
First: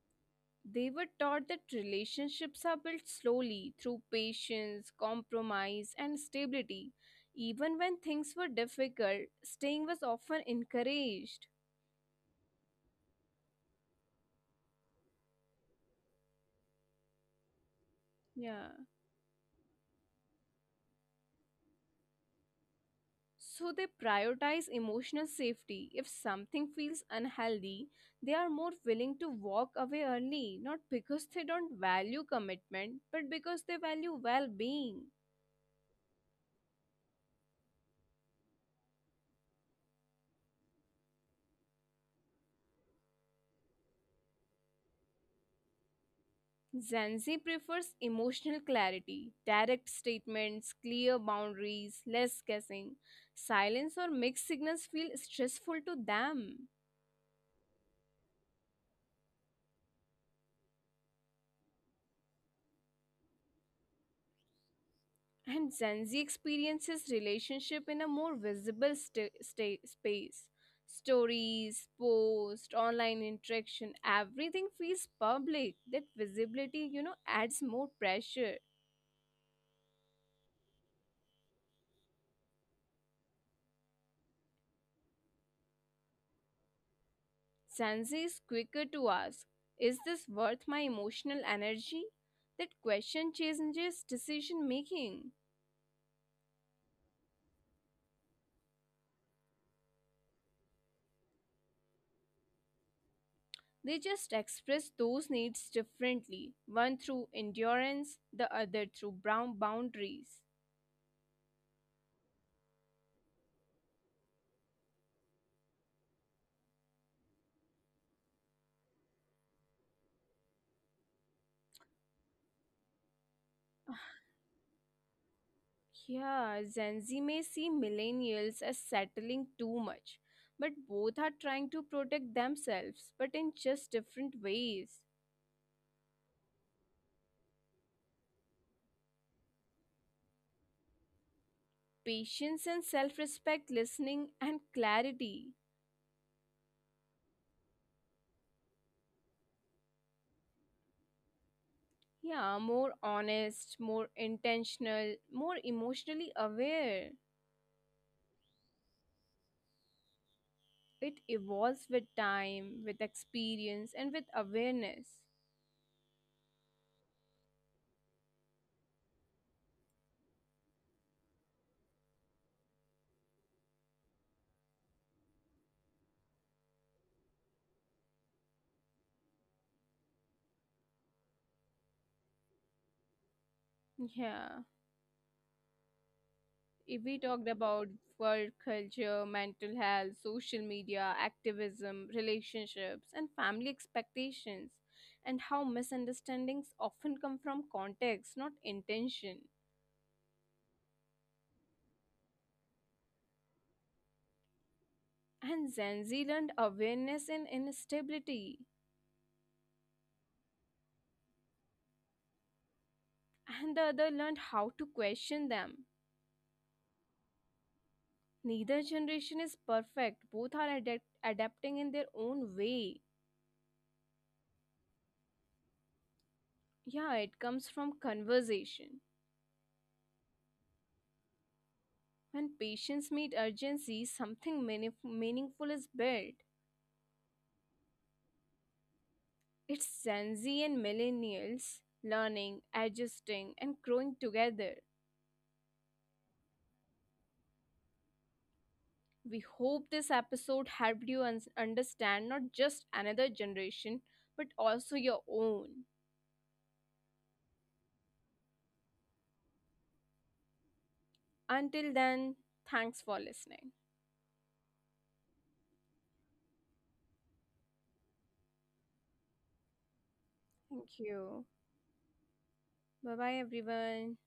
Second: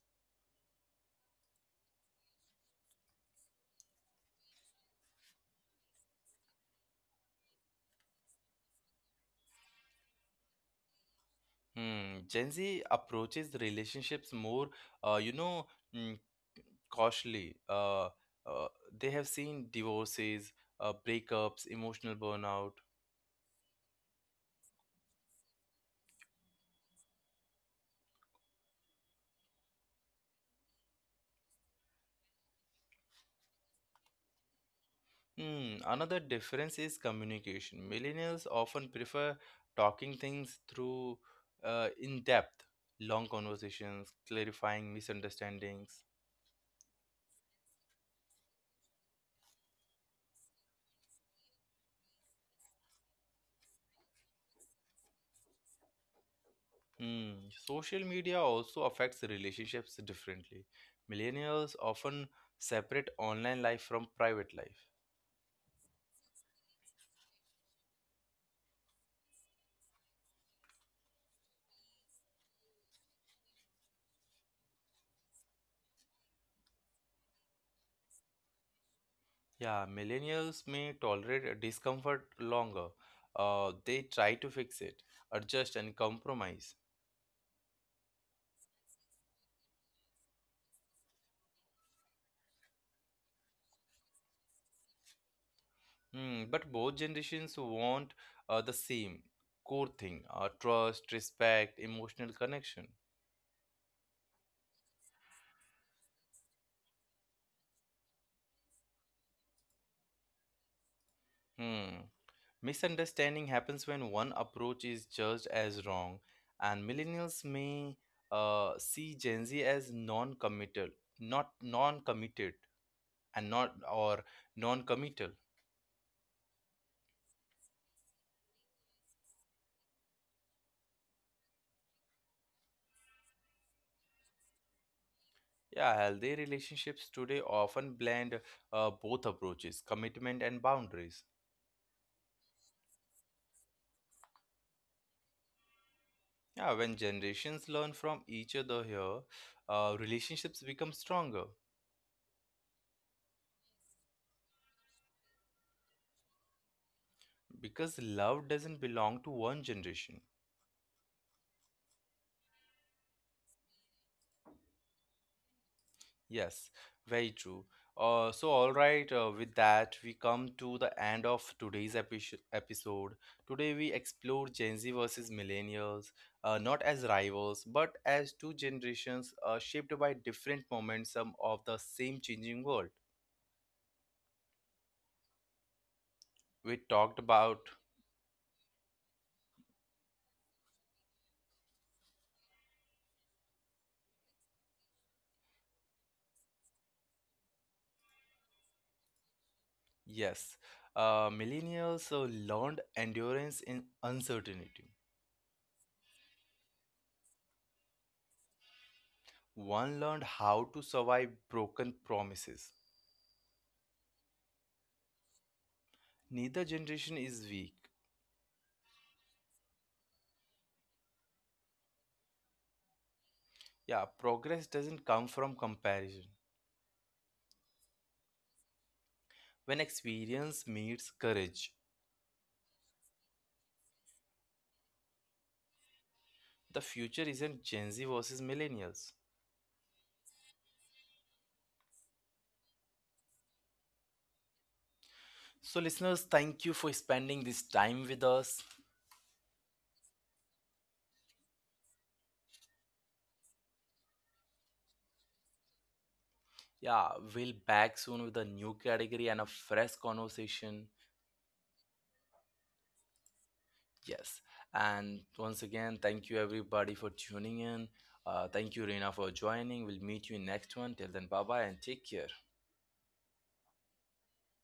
Speaker 2: They were taught that relationships are built slowly through patience, compromise, and stability. Even when things were difficult, staying was often encouraged.
Speaker 1: Hmm. Gen Z approaches relationships more, uh, you know. mm, costly.
Speaker 2: Yeah.
Speaker 1: Uh, they have seen divorces, breakups, emotional burnout.
Speaker 2: So they prioritize emotional safety. If something feels unhealthy, they are more willing to walk away early, not because they don't value commitment, but because they value well being.
Speaker 1: Hmm, another difference is communication. Millennials often prefer talking things through, in depth, long conversations, clarifying misunderstandings.
Speaker 2: Gen Z prefers emotional clarity, direct statements, clear boundaries, less guessing. Silence or mixed signals feel stressful to them.
Speaker 1: Hmm. Social media also affects relationships differently. Millennials often separate online life from private life.
Speaker 2: And Gen Z experiences relationship in a more visible space. Stories, post, online interaction, everything feels public. That visibility, you know, adds more pressure.
Speaker 1: Yeah, millennials may tolerate a discomfort longer. They try to fix it, adjust, and compromise.
Speaker 2: Gen Z is quicker to ask, is this worth my emotional energy? That question changes decision making.
Speaker 1: Hmm, but both generations want the same core thing: trust, respect, emotional connection.
Speaker 2: They just express those needs differently, one through endurance, the other through brown boundaries.
Speaker 1: Hmm. Misunderstanding happens when one approach is judged as wrong, and millennials may see Gen Z as non committal, not non committed, and not or non committal.
Speaker 2: Yeah, Gen Z may see millennials as settling too much, but both are trying to protect themselves, but in just different ways.
Speaker 1: Yeah, healthy relationships today often blend both approaches, commitment and boundaries.
Speaker 2: Patience and self respect, listening and clarity.
Speaker 1: Yeah, when generations learn from each other here, relationships become stronger,
Speaker 2: Yeah, more honest, more intentional, more emotionally aware.
Speaker 1: because love doesn't belong to one generation.
Speaker 2: It evolves with time, with experience, and with awareness.
Speaker 1: Yes, very true. So, all right, with that, we come to the end of today's episode. Today, we explore Gen Z versus millennials, not as rivals, but as two generations shaped by different momentum of the same changing world.
Speaker 2: Yeah.
Speaker 1: We
Speaker 2: If
Speaker 1: talked
Speaker 2: we
Speaker 1: about,
Speaker 2: talked about work culture, mental health, social media, activism, relationships, and family expectations, and how misunderstandings often come from context, not intention.
Speaker 1: yes, millennials learned endurance in uncertainty.
Speaker 2: And Gen Z learned awareness and instability,
Speaker 1: One learned how to survive broken promises.
Speaker 2: and the other learned how to question them.
Speaker 1: Neither generation is weak.
Speaker 2: Neither generation is perfect, both are adapting in their own way.
Speaker 1: Yeah, progress doesn't come from comparison.
Speaker 2: Yeah, it comes from conversation.
Speaker 1: When experience meets courage,
Speaker 2: When patients meet urgency, something meaningful is built.
Speaker 1: the future isn't Gen Z versus millennials.
Speaker 2: It's Gen Z and millennials learning, adjusting, and growing together.
Speaker 1: So, listeners, thank you for spending this time with us.
Speaker 2: We hope this episode helped you understand not just another generation, but also your own.
Speaker 1: Yeah, we'll back soon with a new category and a fresh conversation.
Speaker 2: Until then, thanks for listening.
Speaker 1: Yes. And once again, thank you everybody for tuning in. Thank you, Reena, for joining. We'll meet you in next one. Till then,
Speaker 2: Thank
Speaker 1: bye bye and
Speaker 2: you.
Speaker 1: take care.
Speaker 2: Bye bye, everyone.